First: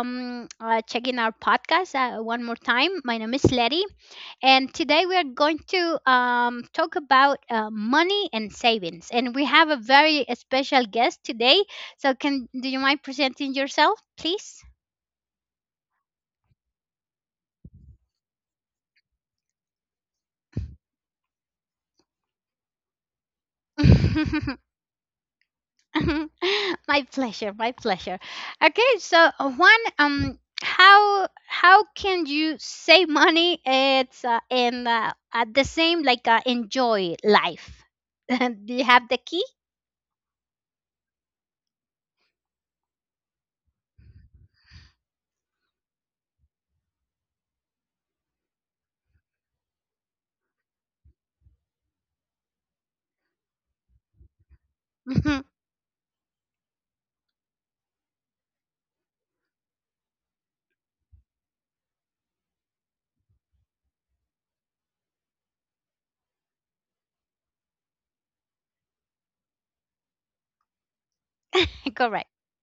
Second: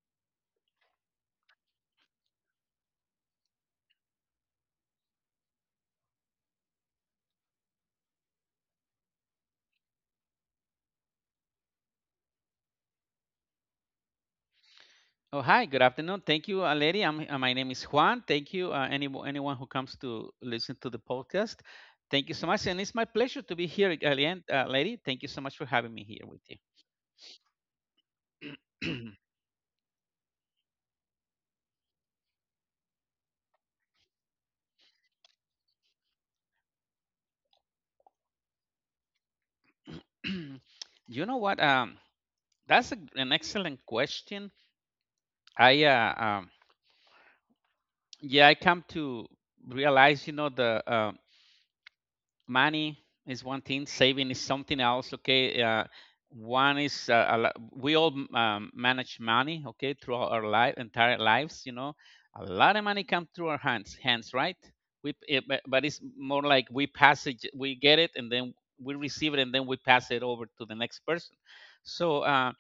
checking our podcast one more time. My name is Letty, and today we are going to talk about money and savings. And we have a very special guest today. So, can do you mind presenting yourself, please? Oh, hi. Good afternoon. Thank you, lady. My name is Juan. Thank you, anyone who comes to listen to the podcast. Thank you so much. And it's my pleasure to be here again, lady. Thank you so much for having me here with My pleasure, my pleasure. Okay, so one how can you save money, it's and at the same, like, enjoy life. Do you have the key? you. You know what? That's an excellent question. I, uh, um, yeah, I come to realize, money is one thing. Saving is something else. Okay, one is a lo- we all manage money, okay, throughout our life entire lives. A lot of money come through our hands, right. But it's more like we pass it, we get it, and then we receive it, and then we pass it over to the next person. So, Correct.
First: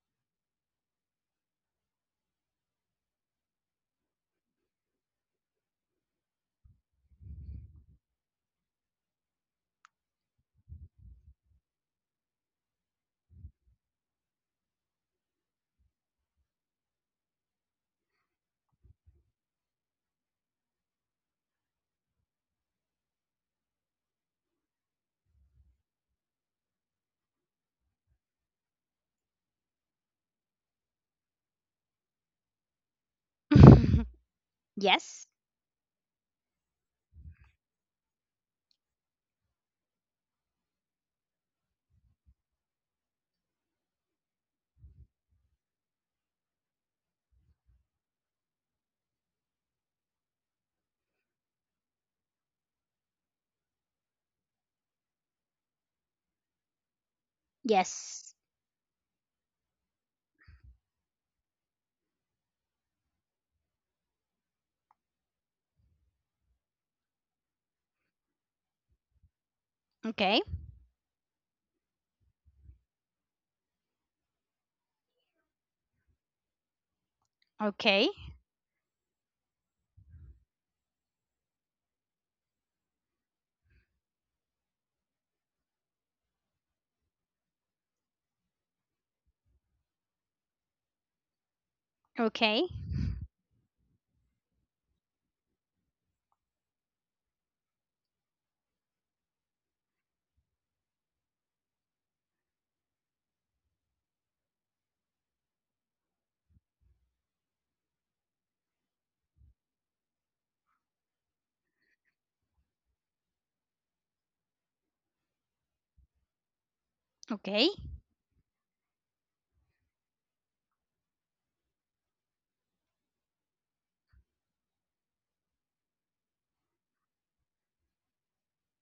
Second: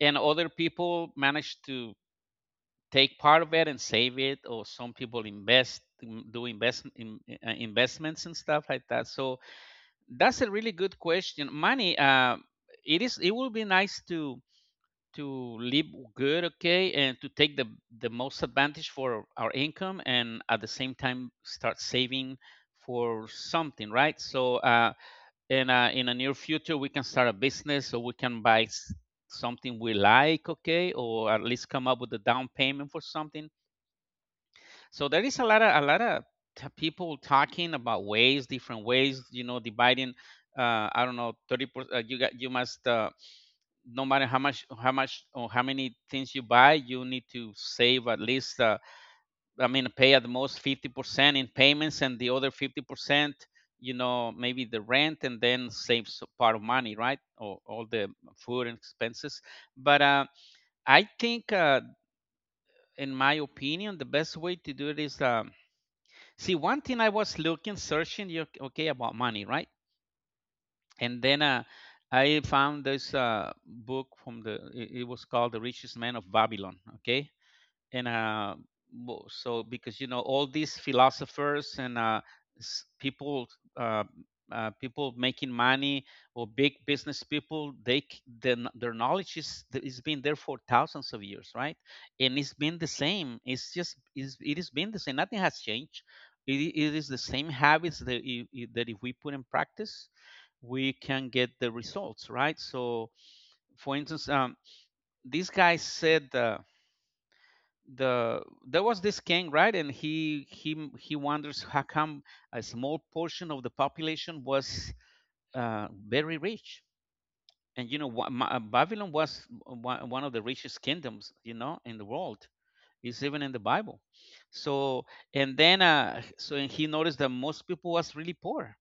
and other people manage to take part of it and save it, or some people do invest in, investments and stuff like that. So that's a really good question. Money, it is. It would be nice to live good, okay, and to take the most advantage for our income, and at the same time start saving for something, right? So, and in a near future, we can start a business, so we can buy something we like. Okay, or at least come up with a down payment for something. So there Yes, is a lot of people talking about ways, different ways. You know, dividing, I don't know, 30%. You must. No matter how much or how many things you buy, you need to save at least, I mean, pay at the most 50% in payments, and the other 50%, maybe the rent, and then save part of money, right, or all the yes. food and expenses. But, I think, in my opinion, the best way to do it is, see, one thing I was looking, searching, you, okay, about money, right? Okay, And then, I found this, book from the. It was called The Richest Man of Babylon. Okay, and okay, so, because all these philosophers and, s- people uh, people making money, or big business people, they c- their, kn- their knowledge is been there for thousands of years, right. And it's okay, been the same. It has been the same. Nothing has changed. It is the same habits that, if we put in practice, we can get the results, right. So, for instance, this guy said, the there was this king, right, and he wonders how come a small portion of the population was, very rich. okay, And, Babylon was one of the richest kingdoms, in the world. It's even in the Bible. So, and then, and he noticed that most people was really poor.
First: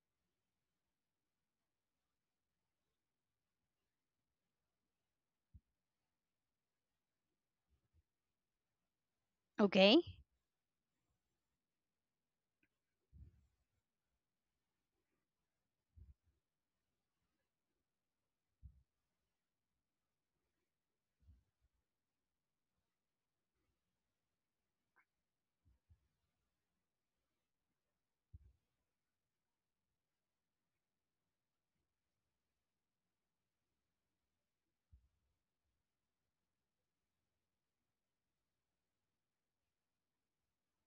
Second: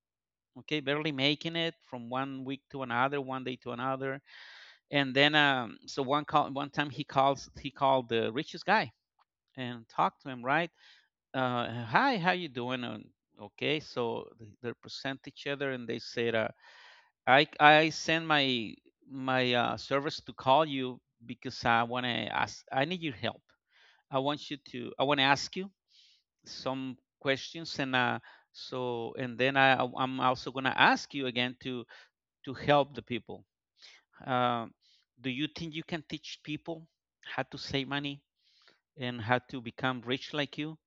Okay, barely making it from one week to another, one day to another. And then, so one time he called the richest guy and okay. talked to him, right. Hi, how you doing? And, okay, so they present each other and they said, I send my service to call you, because I want to ask. I need your help. I want you to. I want to ask you some questions. And, so, and then, I'm also gonna ask you again to help the people. Um, do you think you can teach people how to save money and how to become rich like you?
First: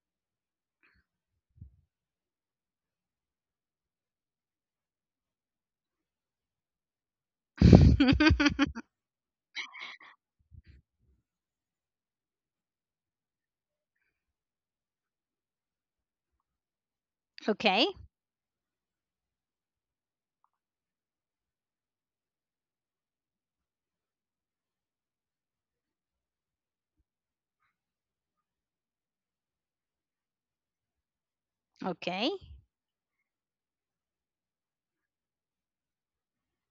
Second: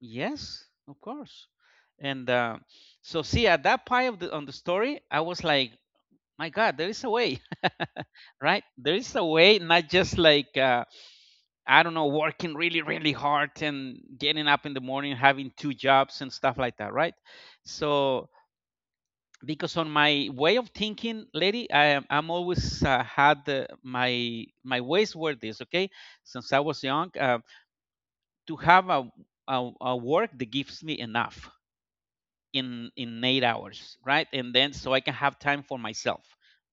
Yes, of course. And, so, see, at that part of the story, I was like, my God, there is a way, right? There is a way. Not just like, I don't know, working really, really hard, and getting up in the morning, having two jobs and stuff like that, right? Okay, So, because, on my way of thinking, lady, I'm always, had my, ways were this, okay? Since I was young, to have a, work that gives me enough okay, in 8 hours, right, and then so I can have time for myself,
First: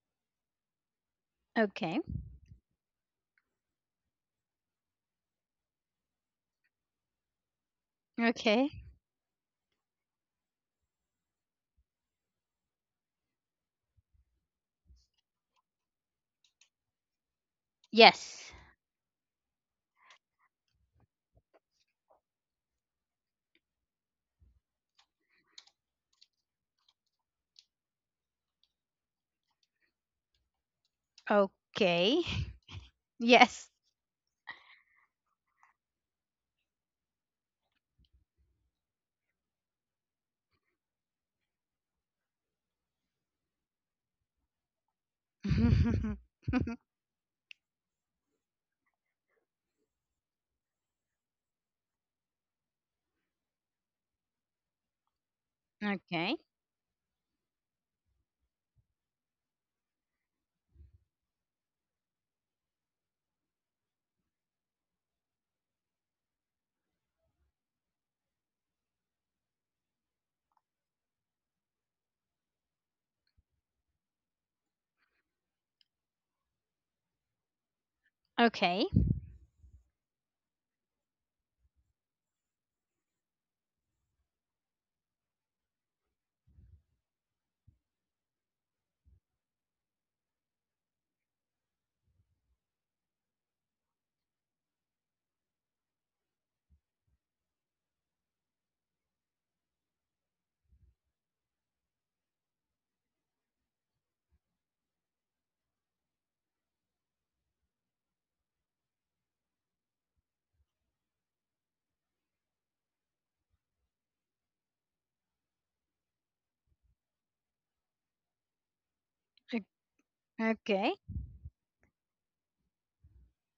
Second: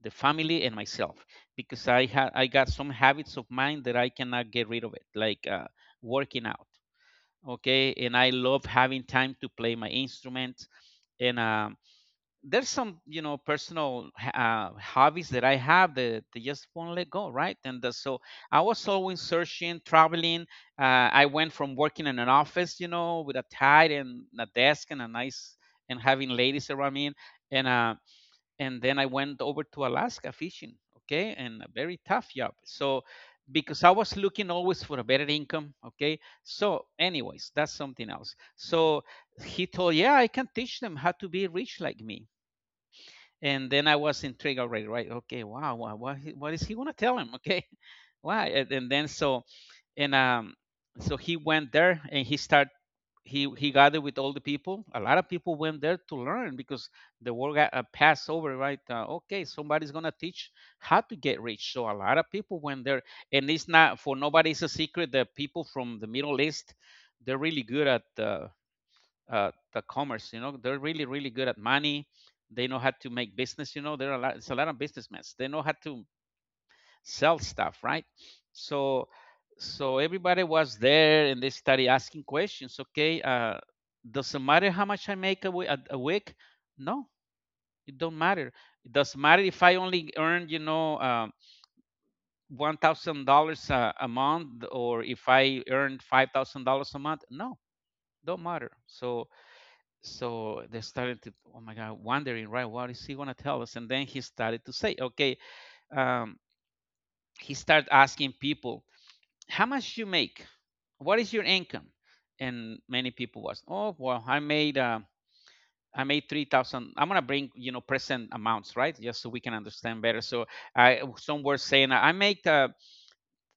the family and myself. Because okay, I got some habits of mine that I cannot get rid of it, like, working out, okay. And I love okay. having time to play my instrument. And, there's some, personal, hobbies that I have that they just won't let go, right. And, so Yes, I was always searching, traveling, I went from working in an office, with a tie and a desk and a nice and having ladies around me. And, and then I went over to Alaska fishing, okay, and a very okay. tough job. So, Yes. because I was looking always for a better income, okay, so, anyways, that's something else. So he told, yeah, I can teach them how to be rich like me. And then I was intrigued already, right? Okay, wow, what is he gonna tell him? Okay, why? And then, so, and, so he went there, and he start he gathered with all the people. A lot of people went there to Okay. learn, because the world got, passed over, right? Okay, somebody's gonna teach how to get rich. So a lot of people went there. And it's not for nobody. It's a secret that people from the Middle East, they're really good at, the commerce. You know, they're really really good at money. They know how to make business. You know, there are a lot, it's a lot of businessmen. They know how to sell stuff, right? Okay. So, everybody was there and they started asking questions. Okay, does it matter how much I make a week? No, it don't matter. It doesn't matter if I only earn, $1,000 a month, or if I earn $5,000 a month. No, don't matter. So, they started to, oh my god, wondering, right, what is he going to tell us? And then he started to say, okay, um, he started asking people, how much you make? What is your income? And many people was, oh, well, I made, 3,000. I'm going to bring, present amounts, right, just so we can o- understand better. So, Okay. I some were saying, I make,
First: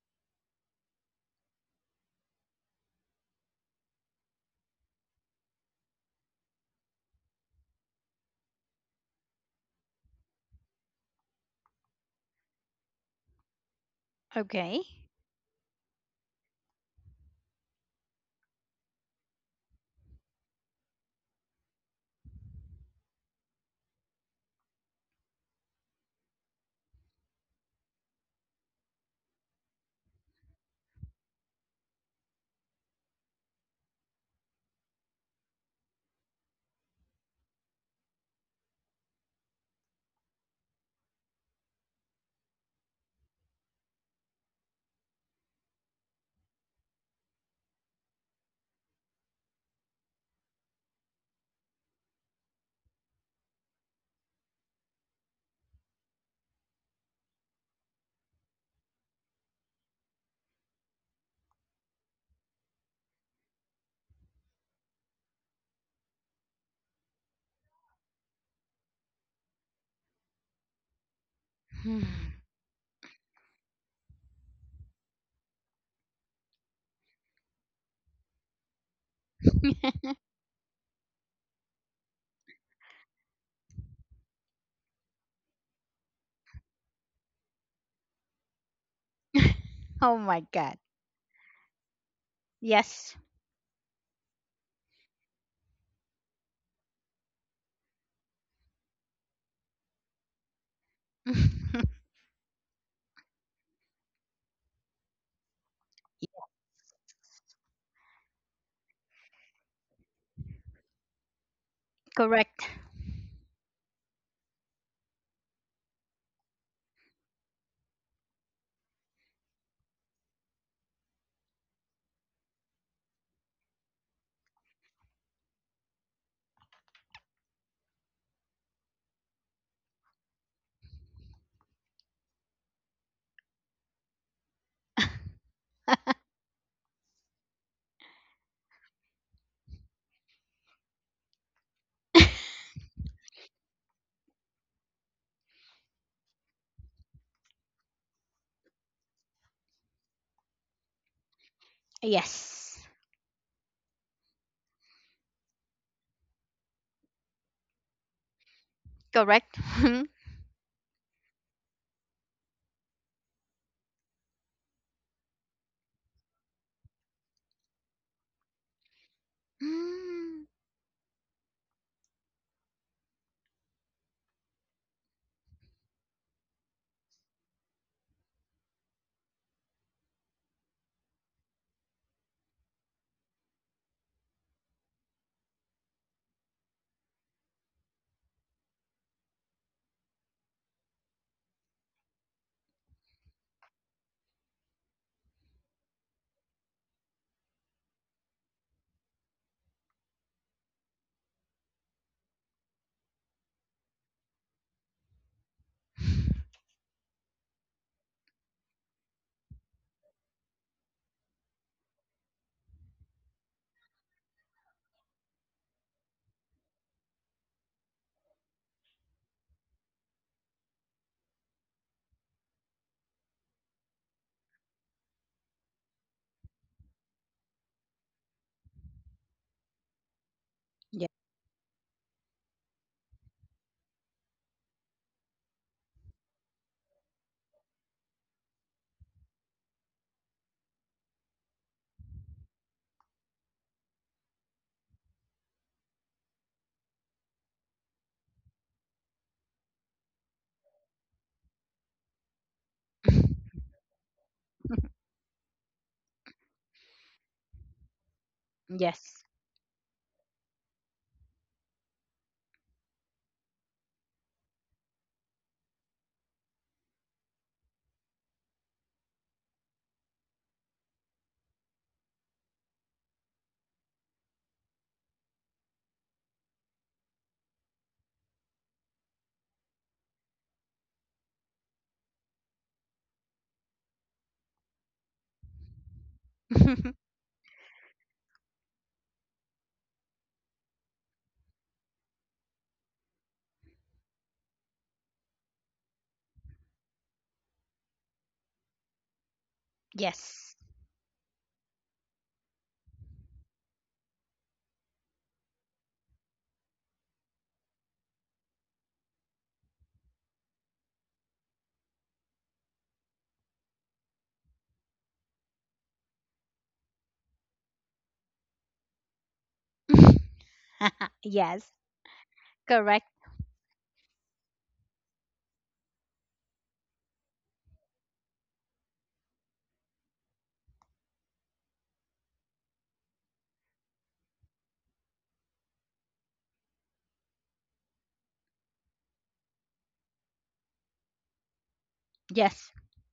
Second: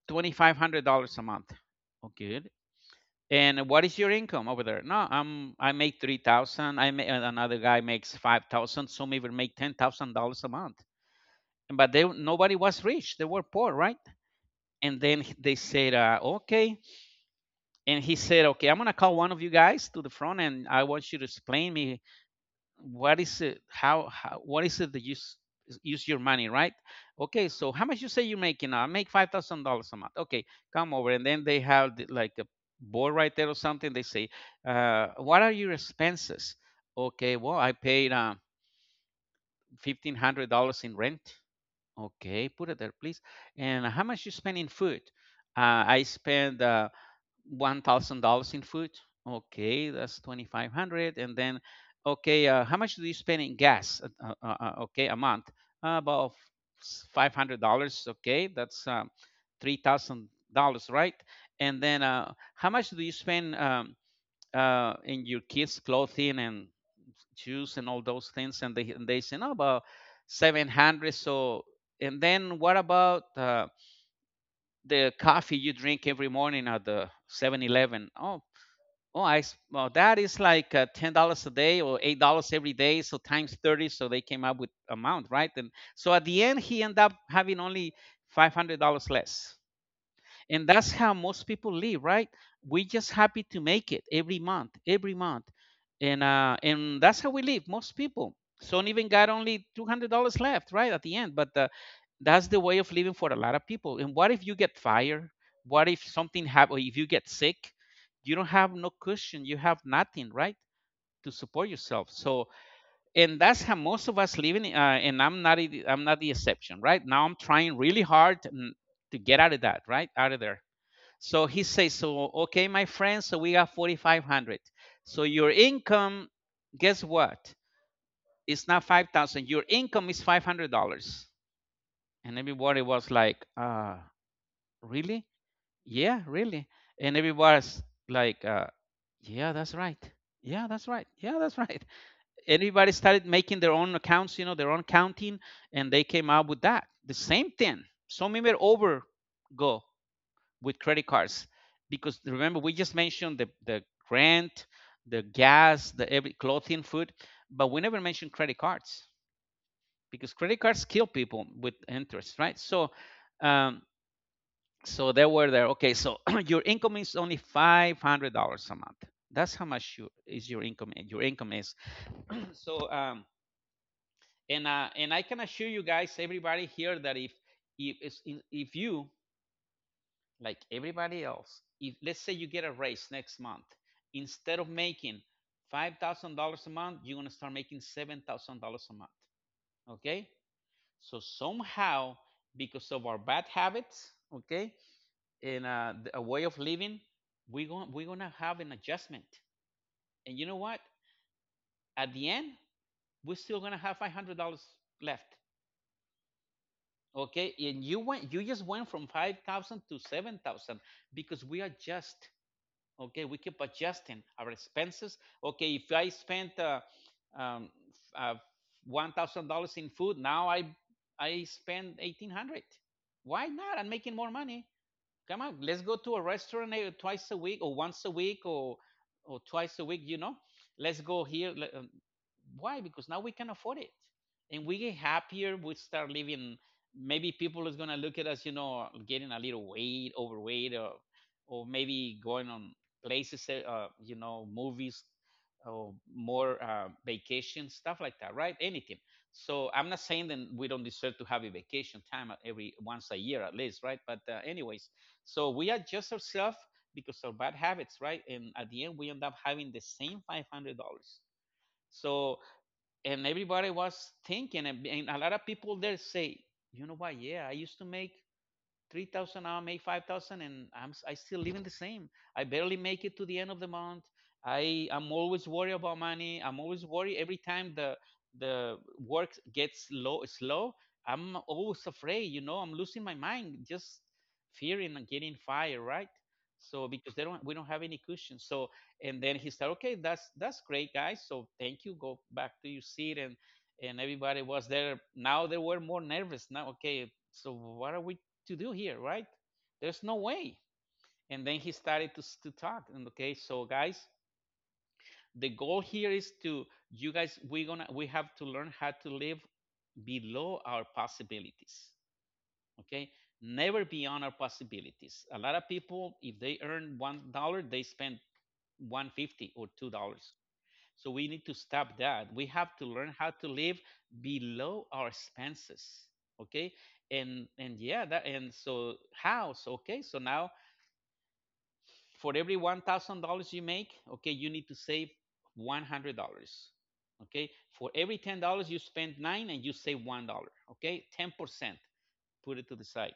$2,500 a month, okay. And what is your income over there? No, I make 3,000. I make another guy makes 5,000. Some even make $10,000 a month. But, they nobody was rich. They were poor, right. Okay. And then they said, okay. And he said, okay, I'm going to call one of you guys to the front, and I want you to explain me what is it, how, what is it that you use your money, right? Okay, so how much you say you're making now? I make $5,000 a month. Okay, come over. And then they have like a board right there or something. They say, what are your expenses? Okay, well, I paid, $1,500 in rent. Okay, put it there, please. And how much you spend in food? I spend, $1,000 in food. Okay, that's 2,500. And then, okay, how much do you spend in gas? Okay, a month, about $500. Okay, that's, $3,000, right? And then, how much do you spend, in your kids' clothing and shoes and all those things? And they say, no, about 700. So, Hmm. and then, what about, the coffee you drink every morning at the 7-Eleven? Oh, well, that I well, thats like, $10 a day, or $8 every day, so times 30, so they came up with amount, right? And so, at the end, he ended up having only $500 less. Oh my And god. that's how most people live, right. We're just Yes. happy to make it every month, and, that's how we live. Most people. So, even got only $200 left, right, at the end. But, that's the way of living for a lot of people. And what if you get fired? What if something happen? If you get sick, you don't have no cushion. You have nothing, right, to support yourself. So, Correct. and that's how most of us living. And I'm not the exception, right? Now I'm trying really hard to get out of that, right, out of there. So he says, so okay, my friend. So we got 4,500. So your income, guess what? It's not 5,000. Your income is $500. And everybody was like, ah, really. Yeah, really. And everybody's like yeah that's right, yeah that's right, yeah that's right. Everybody started making their own accounts, you know, their own counting, and they came out with that the same thing. Some even over go with credit cards because remember we Yes. just mentioned the rent, the gas, the every clothing, food, but we never mentioned credit cards Correct. because credit cards kill people with interest, right? So um, so they were there, okay, so your income is only $500 a month. That's how much you, Hmm. is your income, your income is so and I can assure you guys, everybody here, that if if you, like everybody else, if let's say you get a raise next month, instead of making $5,000 a month, you're going to start making $7,000 a month. Okay, so somehow, because of our bad habits, okay, in a way of living, we're gonna have an adjustment. And you know what? At the end, we're still gonna have $500 left. Okay, and you just went from 5,000 to 7,000 because we adjust. Okay, we keep adjusting our expenses. Okay, if I spent um, uh, $1,000 in food, now I spend 1,800. Why not? I'm making more money. Come on, let's go to a restaurant, eh, twice a week or once a week or twice a week. You know, let's Yeah. go here. um, Why? Because now we can afford it, and we get happier. We start living. Maybe people is gonna look at us, you know, getting a little weight, overweight, or maybe going on places, you know, movies or more vacation stuff like that, right? Anything. So I'm not saying that we don't deserve to have a vacation time every once a year at least, right? But anyways, so we adjust ourselves because of bad habits, right? And at the end, we end Yes. up having the same $500. So and everybody was thinking, and a lot of people there say, you know what? Yeah, I used to make 3,000, now I make 5,000, and I still living the same. I barely make it to the end of the month. I am always worried about money. I'm always worried every time the work gets low, slow. I'm always afraid, you know, I'm losing my mind, just fearing and getting fired, right? So because they don't, we don't have any cushion. So and then he said, okay, that's great, guys. So thank you. Go back to your seat, and everybody was there. Now they were more nervous. Now, okay, so what are we to do here, right? There's no way. Yes. And then he started to talk. And okay, so guys, the goal here is to, you guys, we're gonna, we have to learn how to live below our possibilities. Okay, never beyond our possibilities. A lot of people, if they earn $1, they spend one fifty or two dollars. So we need to Yes. stop that. We have to Correct. learn how to live below our expenses. Okay, and yeah, that and so house. Okay, so now for every $1,000 you make, okay, you need to save $100. Okay, for every $10 you spend nine and you save $1. Okay, 10%, put it to Yes. the side,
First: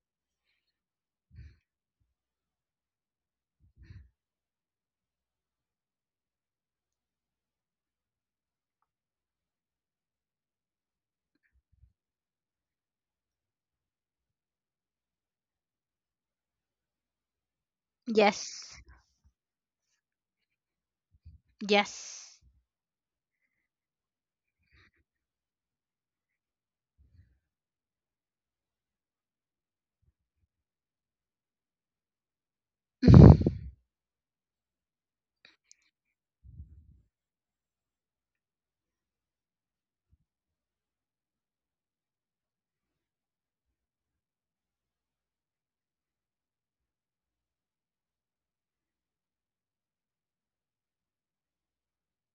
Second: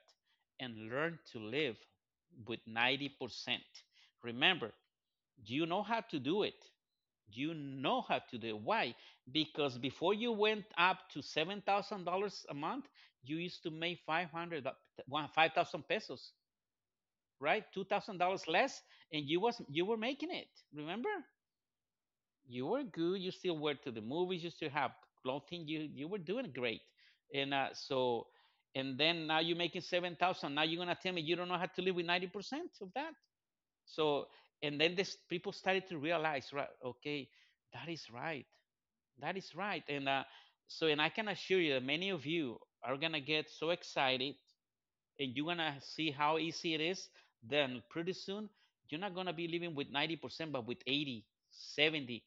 and learn to live with 90%. Remember, you know how to do it. You know how to do it. Why? Because before you went up to $7,000 a month, you used to make five thousand pesos, right? $2,000 Yes. less, and you were making it. Remember, Yes. you were good. You still were to the movies. You still have clothing. You were doing great, and so and then now you're making 7,000. Now you're gonna tell me you don't know how to live with 90% of that. So and then this people started to realize, right? Okay, that is right. That is right. And so and I can assure you that many of you are gonna get so excited and you're gonna see how easy it is, then pretty soon you're not gonna be living with 90% but with 80, 70.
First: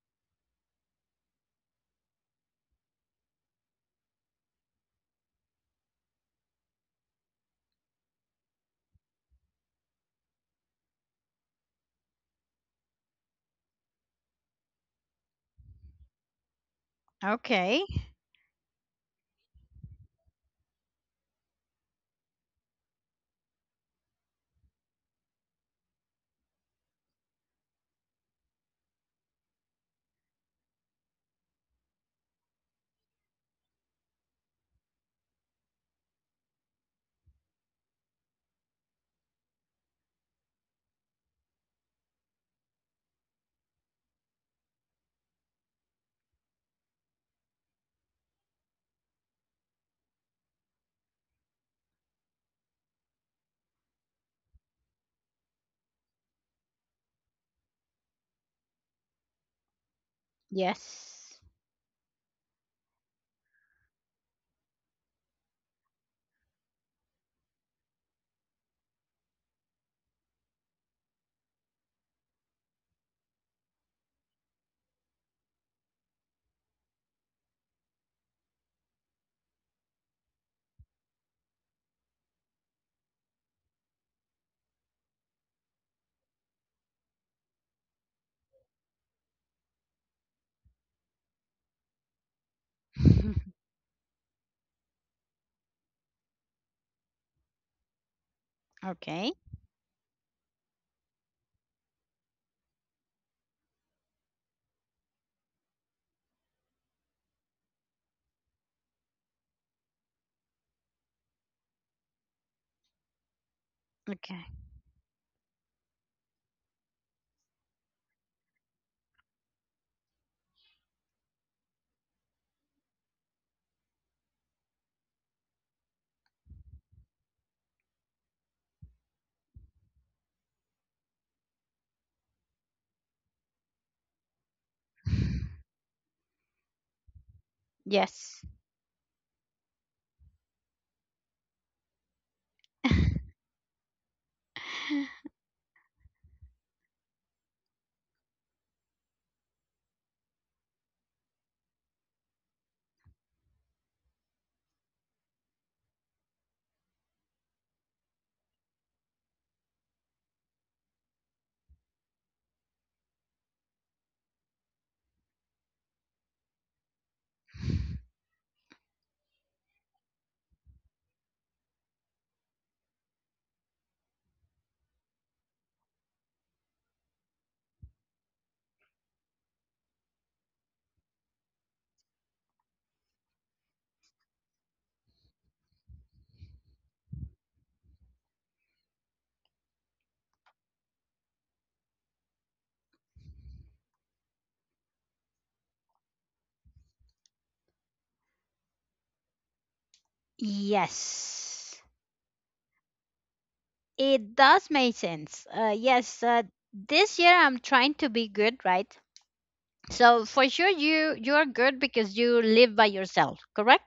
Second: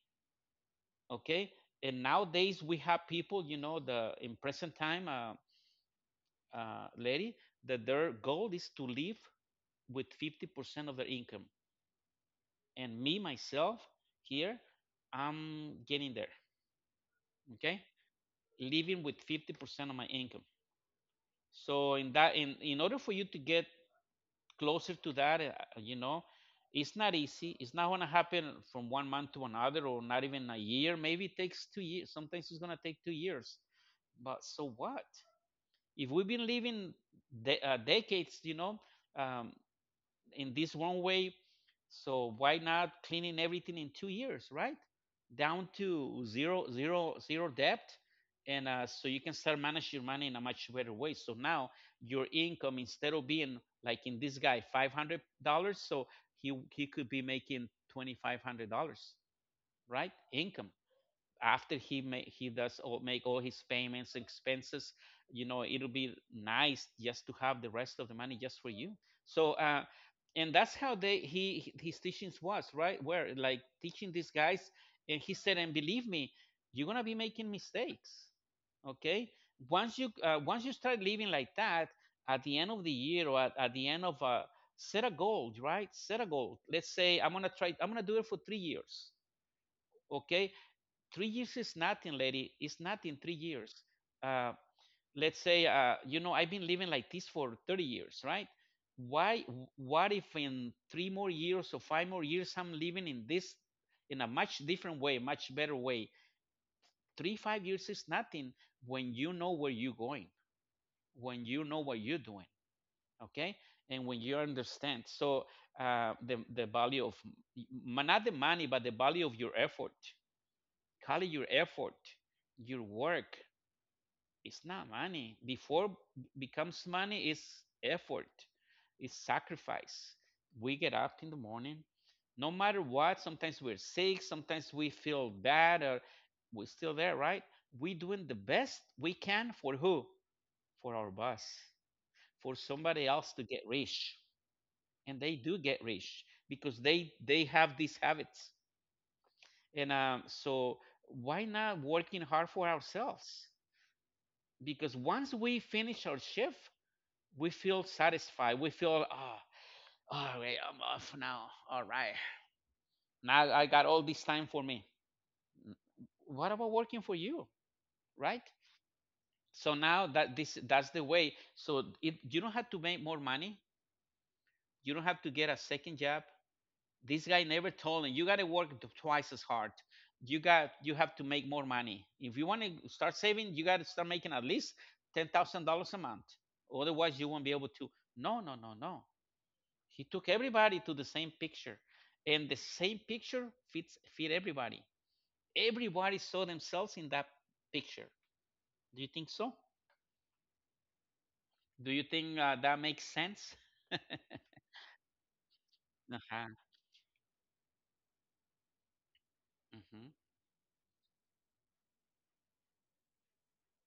Okay, and nowadays we have people, you know, the in present time lady, that their goal is to live with 50% of their income. And me myself here, I'm getting there, Okay. okay, living with 50% of my income. So in that, in order for you to get closer to that, you know, it's not easy. It's not going to happen from 1 month to another, or not even a year. Maybe it takes 2 years. Sometimes it's going to take 2 years. But so what? If we've been living decades, you know, um, in this one way, so why not cleaning everything in 2 years, right? Down to zero, zero, zero debt, and so you can start manage your money in a much better way. So now your income, instead of being like in this guy, $500, so he could be making $2,500, right? Income Yes. after he does all, make all his payments, expenses. You know, it'll be nice just to have the rest of the money just for you. So and that's how they he, his teachings was, right, where like teaching these guys. And he said, and believe me, you're gonna be making mistakes. Okay, once you start living like that, at the end of the year, or at the end of set a goal, right, set a goal. Let's say I'm gonna try, I'm gonna do it for 3 years. Okay, 3 years is nothing, lady. It's nothing. Three years. Uh, let's say, you know, I've been living like this for 30 years, right? Okay. Why? What if in three more years or five more years I'm living in this, in a much different way, much better way? Three, 5 years is nothing when you know where you're going, when you know what you're doing, okay, and when you Okay. understand. So the value of, not the money, but the value of your effort. Call it your effort, your work. It's not money. Before becomes money is effort, is sacrifice. We get up in the morning, no matter what. Sometimes we're sick. Sometimes we feel bad, or we're still there, right? We doing the Yes. best we can for who? For our boss, for somebody else to get rich, and they do get rich because they have these habits. And so why not working hard for ourselves? Because once we finish our shift, we feel satisfied. We feel, oh, all right, I'm off now. All right. Now I got all this time for me. What about working for you? Right? So now that this, that's the way. So it, you don't have to make more money. You don't have to get a second job. This guy never told him you got to work twice as hard. You have to make more money. If you want to start saving, you got to start making at least $10,000 a month. Otherwise, you won't be able to. No, no, no, no. He took everybody to the same picture, and the same picture fit everybody. Everybody saw themselves in that picture. Do you think so? Yes. Do you think that makes sense? It does make sense. Yes, Uh-huh. this year I'm trying to be good, right? Hmm. So for sure you're good because you live by yourself, correct?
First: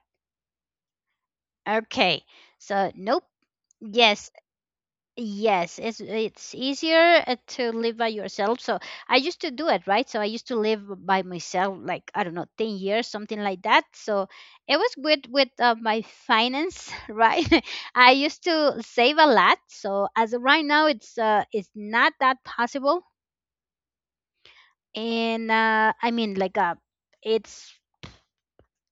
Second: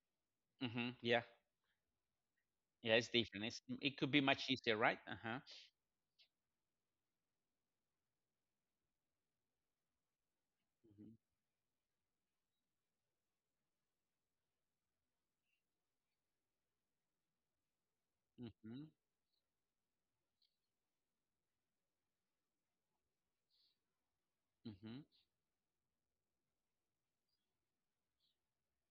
Hmm. Yeah. Okay. So Yeah, it's nope. different. It's, it could be Yes, much easier, right? Uh-huh. yes, it's easier to live by yourself. So I used to do it, right? So I used to live by myself, like, I don't know, 10 years, something like that. So it was good with my finance, right? I used Hmm. to Hmm. save a lot. So as of right now, it's not that possible. Hmm. And I mean, like, it's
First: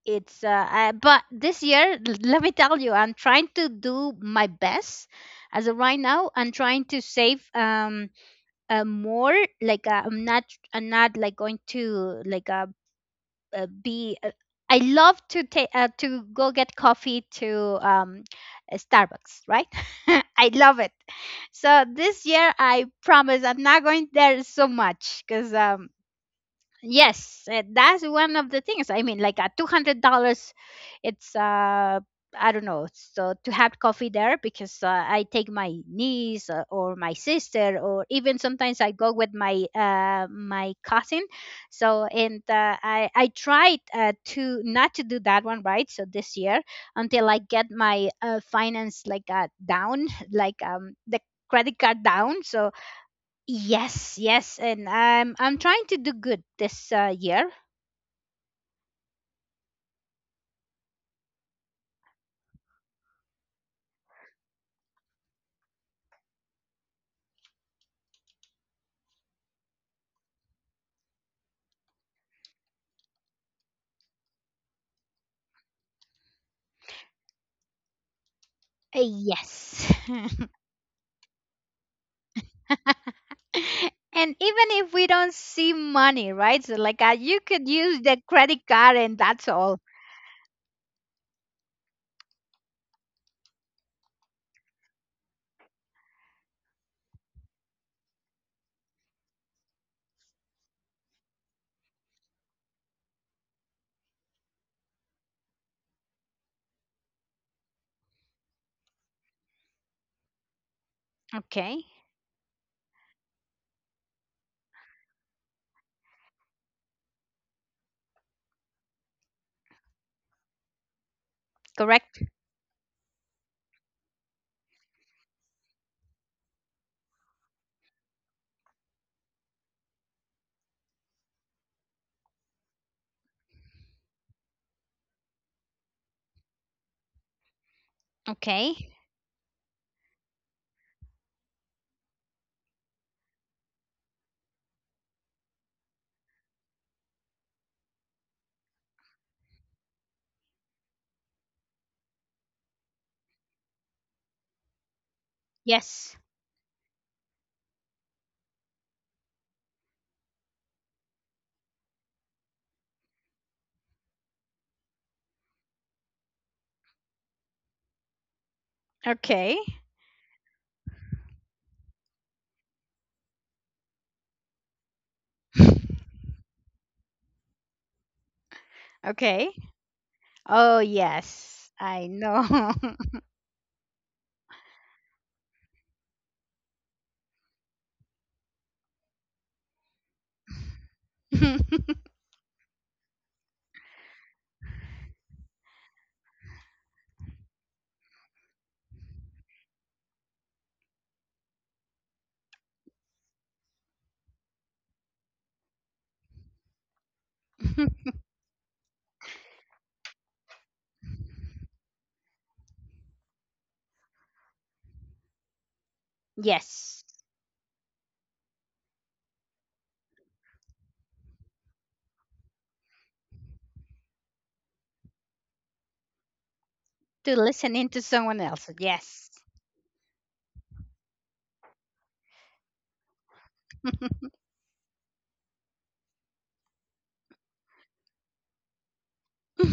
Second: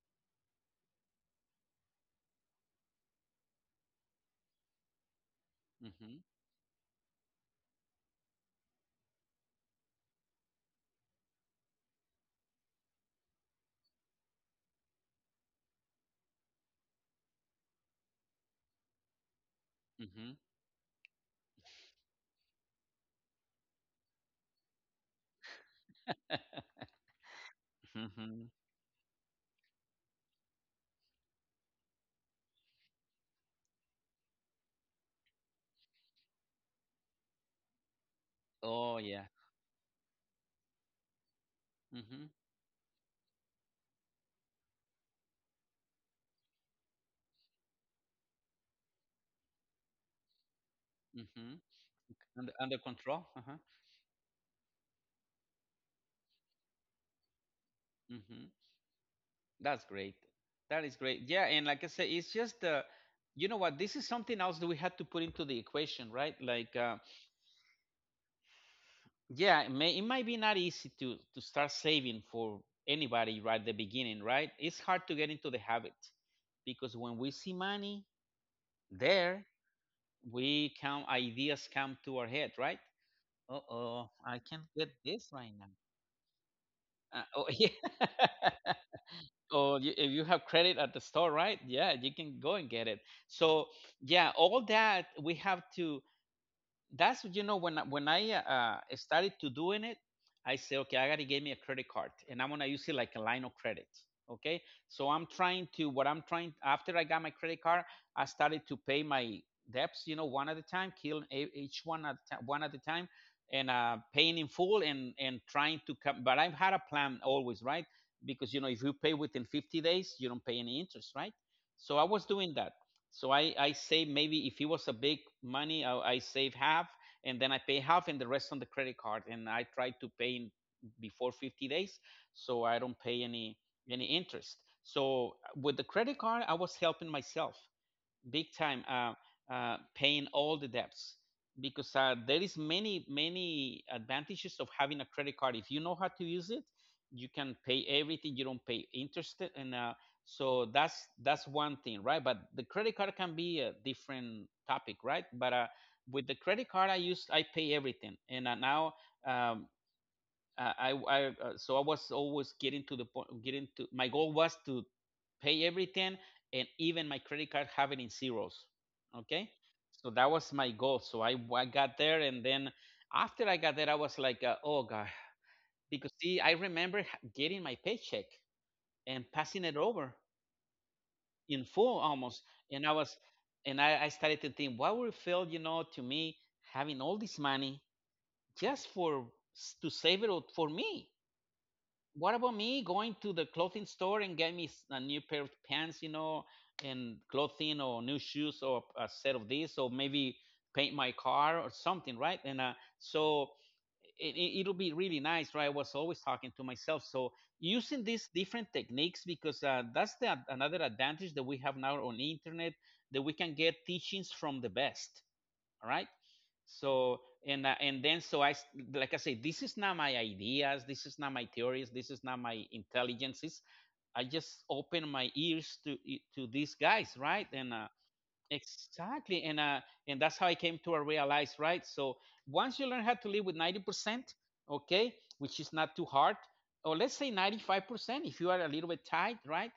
it's but this year, let me tell you, I'm trying to do my best. As of right Hmm. now, I'm trying to save. More like, I'm not like going to, like, be, I love to, take to go get coffee to, Starbucks, right? I love it. So this year I promise I'm not going there so much, because, yes, that's Hmm. one Hmm. of the things. I mean, like at $200, it's I don't know. So, to have coffee there because I take my niece or my sister, or even sometimes I Oh go yeah. with my cousin. Hmm. So Hmm. and I tried to not to do that one, right. So this year, until I get my finance, like, down, like the credit card down, Under, so. under control. Uh-huh. Yes, yes, and I'm trying to do good this year. That's great. That is great. Yeah, and like I say, it's just you know what? This is something else that we had to put into the equation, right? Like, yeah, it might be not easy to start saving for anybody right at the beginning, right? It's hard to get into the habit because when we see money there, Yes. we come ideas come to our head, right? Uh oh, And even I can't get if we this don't right now. see money, right? So, like, you Oh could yeah. use the credit card and that's Or all. you, if you have credit at the store, right, yeah, you can go and get it. So yeah, all that we have to, that's, you know, when I started to doing it, I say okay, I gotta get me a credit card, and I'm gonna use it like a line of credit. Okay, so I'm trying to what I'm trying, after I got my credit card, I started to pay my debts, you know, one at a time, each Okay. One at a time, and paying in full, and trying to come. But I've had a plan always, right? Because you know if you pay within 50 days, you don't pay any interest, right? So I Correct. was doing that. So I save, maybe if it was a big money, I save half and then I pay half and the rest on the credit card. And I try to pay in before 50 days so I don't pay any interest. So with the credit card, I was helping myself big time, Okay. Paying all the debts, because there is many many advantages of having a credit card if you know how to use it. You can pay everything, you don't pay interest. And uh, so that's one thing, right? But the credit card can be a different topic, right? but Yes. with the credit card, I pay everything. And now um, I so I was always getting to the point. Getting to my goal was to pay everything, and even my credit card, have it in zeros. Okay, Okay. so that was my goal. So I got there, and then after I got there, I was like, oh god, because see, I remember getting my paycheck and Okay. passing it over Oh, in yes. full I almost, know. and I was, and I started to think, what would it feel, to me, having all this money just for to save it all for me? What about me going to the clothing store and get me a new pair of pants, and clothing, or new shoes, or a set of these, or maybe paint my car or something, right? And so it'll be really nice, right? I was always talking to myself. So, using these different techniques, because that's the another advantage that we have now on the internet, that we can get teachings from the best, all right? Yes. so and then, so I, like I say, this is not my ideas, this is not my theories, this is not my intelligences. I just open my ears to to these guys, To right? and listen into someone else. Yes. exactly. And that's how I came to realize, right? So, once you learn how to live with 90%, okay, which is not too hard, or let's say 95% if you are a little bit tight, right?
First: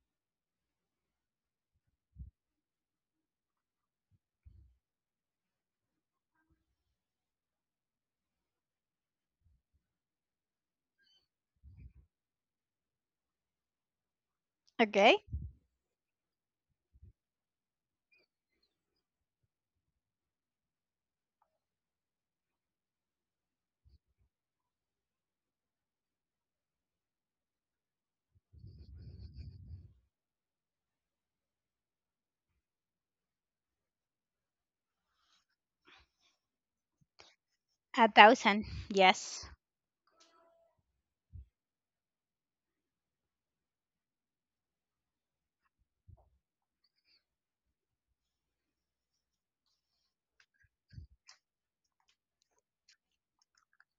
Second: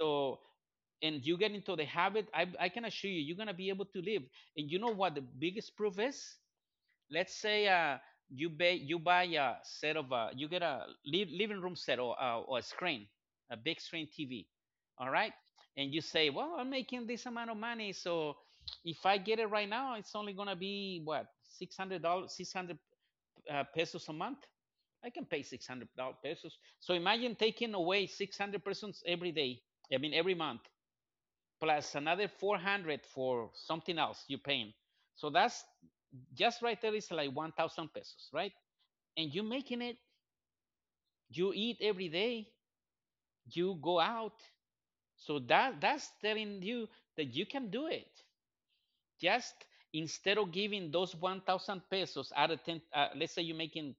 So, and you get into the habit, I can assure you, you're going to be able to live. And you know what the biggest proof is? Let's say you buy, you buy a set of, you get a living room set, or a screen, a big screen TV, all Okay. right? And you say, well, I'm making this amount of money, so if I get it right now, it's only gonna be what, $600, 600 pesos a month. I can pay 600 pesos. So imagine taking away 600 pesos every day. I mean every month, plus another 400 for something else you're paying. So that's just right there is like 1,000 A pesos, right? thousand. And you Yes. making it. You eat every day, you go out. So that's telling you that you can do it. Just instead of giving those 1,000 pesos out of 10, let's say you're making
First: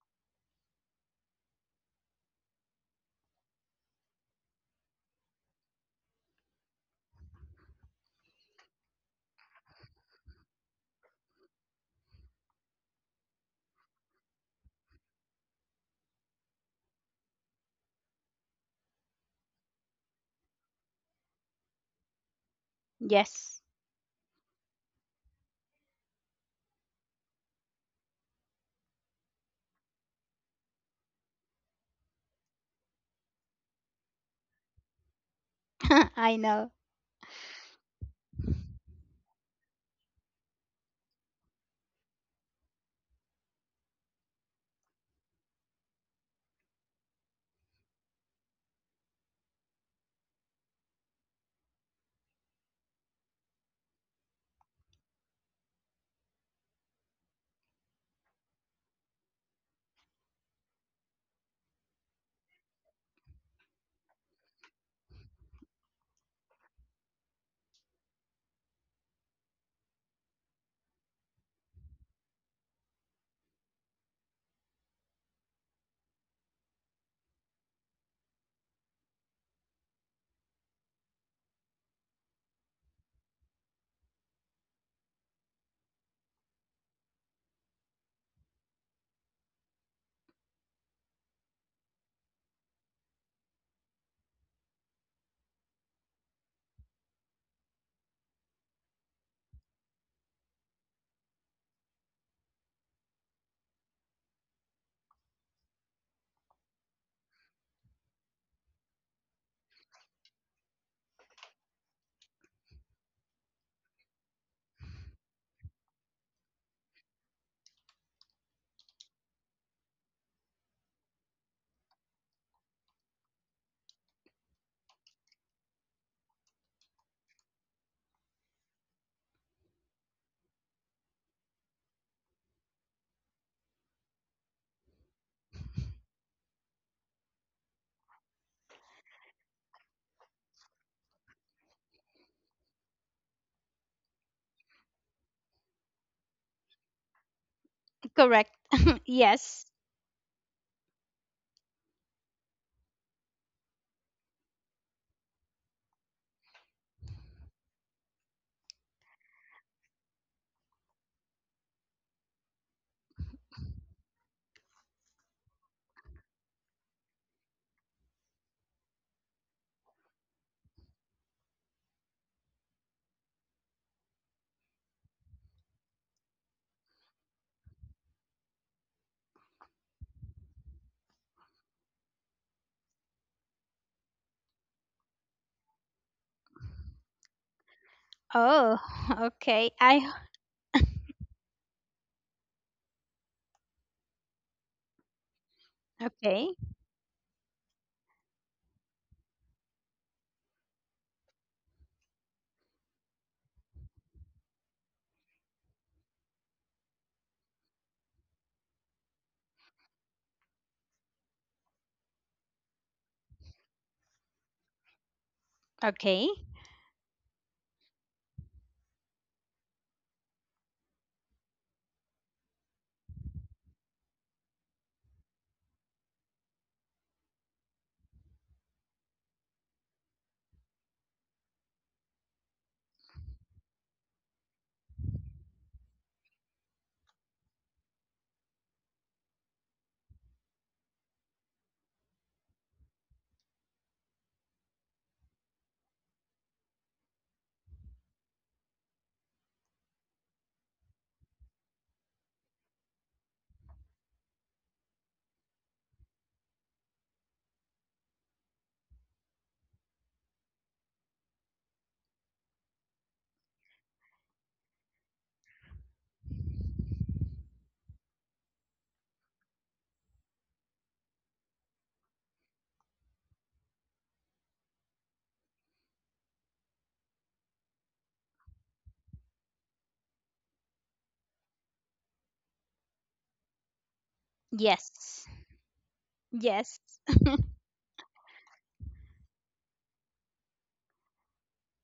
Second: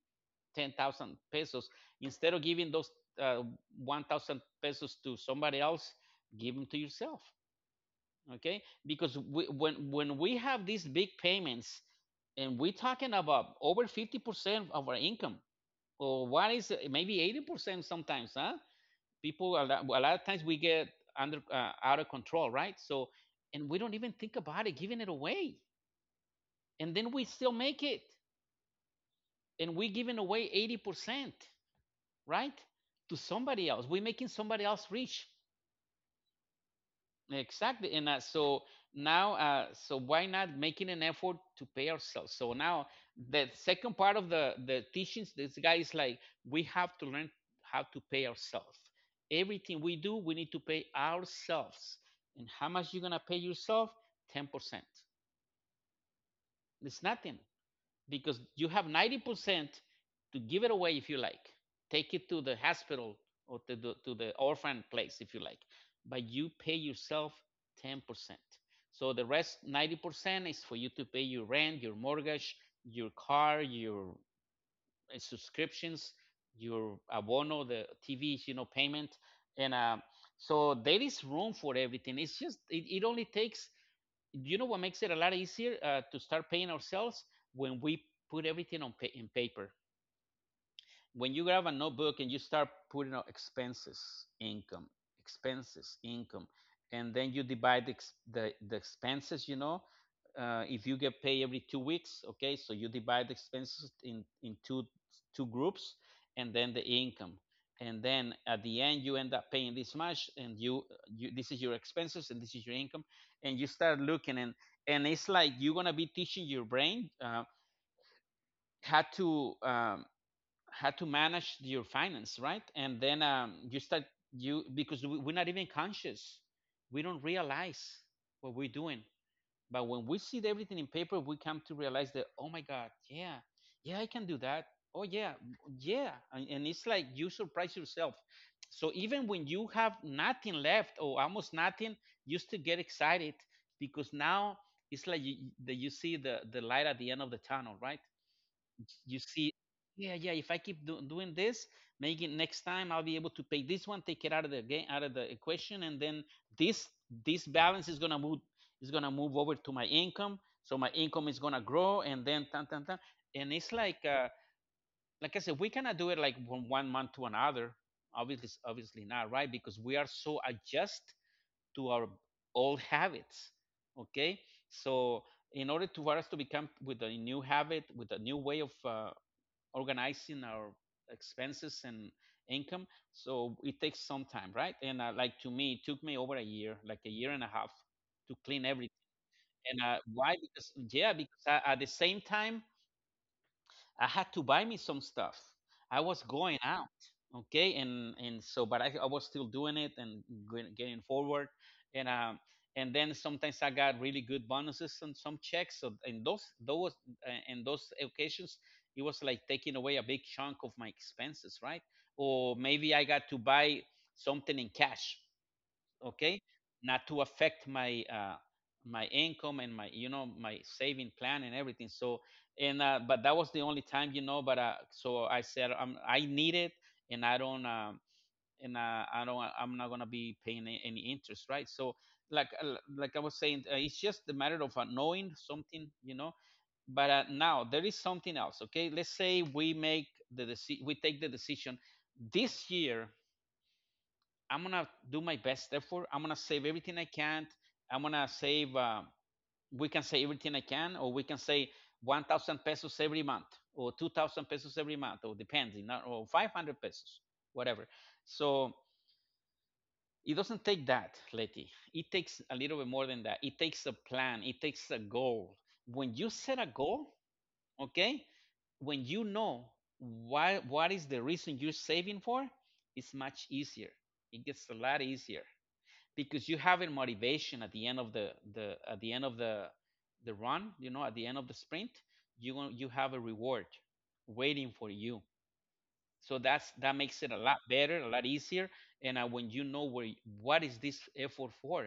10,000 pesos, instead of giving those uh, 1,000 pesos to somebody else, give them to yourself. Okay, because when we have these big payments, and we're talking about over 50% of our income, or what is maybe 80% sometimes, huh? People, a lot of times we get under out of control, right? So, Yes, and we don't even think about it, giving it away, and then we still make it, and we giving away 80%, right, to somebody else. We are making somebody else rich. I know. Exactly. and so now, so why not making an effort to pay ourselves? So now, the second part of the teachings, this guy is like, we have to learn how to pay ourselves. Everything we do, we need to pay ourselves. And how much you are gonna pay yourself? 10%. It's nothing, because you have 90% to give it away if you like, take it to the hospital, or to the orphan place, if you like. But you pay yourself 10%. So the rest, 90%, is for you to pay your rent, your mortgage, your car, your subscriptions, your abono, the tv, you know, payment, and so there is room for everything. It's just, it only takes, you know what makes it a lot easier to start paying ourselves? When we put everything on in paper. When you grab a notebook and you start putting out expenses, income, and then you divide the expenses, you know, if you get paid every 2 weeks, okay, so you divide the expenses in two groups, and then the income. And then at the end, you end up paying this much, and you this is your expenses and this is your income, and you start looking. And it's like you're gonna be teaching your brain, how to um, how to manage your finance, right? And then you start, you, because are not even conscious, we don't realize what we're doing. But when we see everything in paper, we come to realize that, oh my god, yeah, yeah, I can do that. Oh yeah, yeah. And it's like you surprise yourself. So even when you have nothing left, or almost nothing, you still get excited, because now it's like that you see the light at the end of the tunnel, right? Correct. You see, Yes. yeah, yeah, if I keep doing this, maybe next time I'll be able to pay this one, take it out of the game, out of the equation, and then this this balance is going to move, is going to move over to my income. So my income is going to grow, and then tan, tan, tan. And it's like, like I said, we cannot do it like from one month to another. Obviously not, right? Because we are so adjust to our old habits, okay? So in order to, for us to become with a new habit, with a new way of organizing our expenses and income. So it takes some time, right? and like, to me, it took me over a year, like a year and a half, to clean Oh, everything. okay. And I why? Because, yeah, because at the same time, I had to buy me some stuff. I was going Okay. out, okay, and so, but I was still doing it, and getting forward. And um, and then sometimes I got really good bonuses and some checks. So in those in those occasions, it was like taking away a big chunk of my expenses, right? Or maybe I got to buy something in cash, Okay. okay, not to affect my, my income and my, you know, my saving plan and everything. So and But that was the only time, you know, but so I said, I need it, and I don't I'm not going to be paying any interest, right? So, like I was saying, it's just the matter of, knowing something, you know? But now there is something else. Okay, let's say we make the we take the decision, this year, I'm gonna do my best effort. I'm gonna save everything I can. I'm gonna save. We can say everything I can, or we can say 1,000 pesos every month, or 2,000 pesos every month, or depends, or 500 pesos, whatever. So it doesn't take that, Leti. It takes a little bit more than that. It takes a plan. It takes a goal. When you set a goal, okay, when you know why, what is the reason you're saving for, it's much easier. It gets a lot easier because you have a motivation at the end of the run, at the end of the sprint. You have a reward waiting for you. Yes. So Yes. that makes it a lot better, a lot easier. And when you know what is this effort for,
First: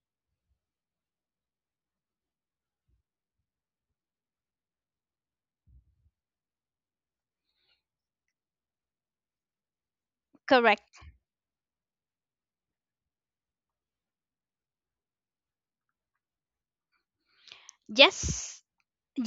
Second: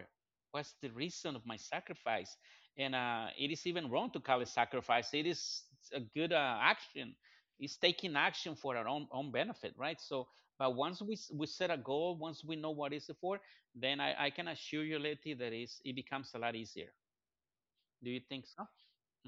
what's the reason of my sacrifice? And it is even wrong to call it sacrifice. It is a good action. It's taking action for our own benefit, right? So but once Correct. we, s- we set a goal, once we know what is it for, then I can assure you, Letty, that is it becomes a lot easier. Do you think Yes. so?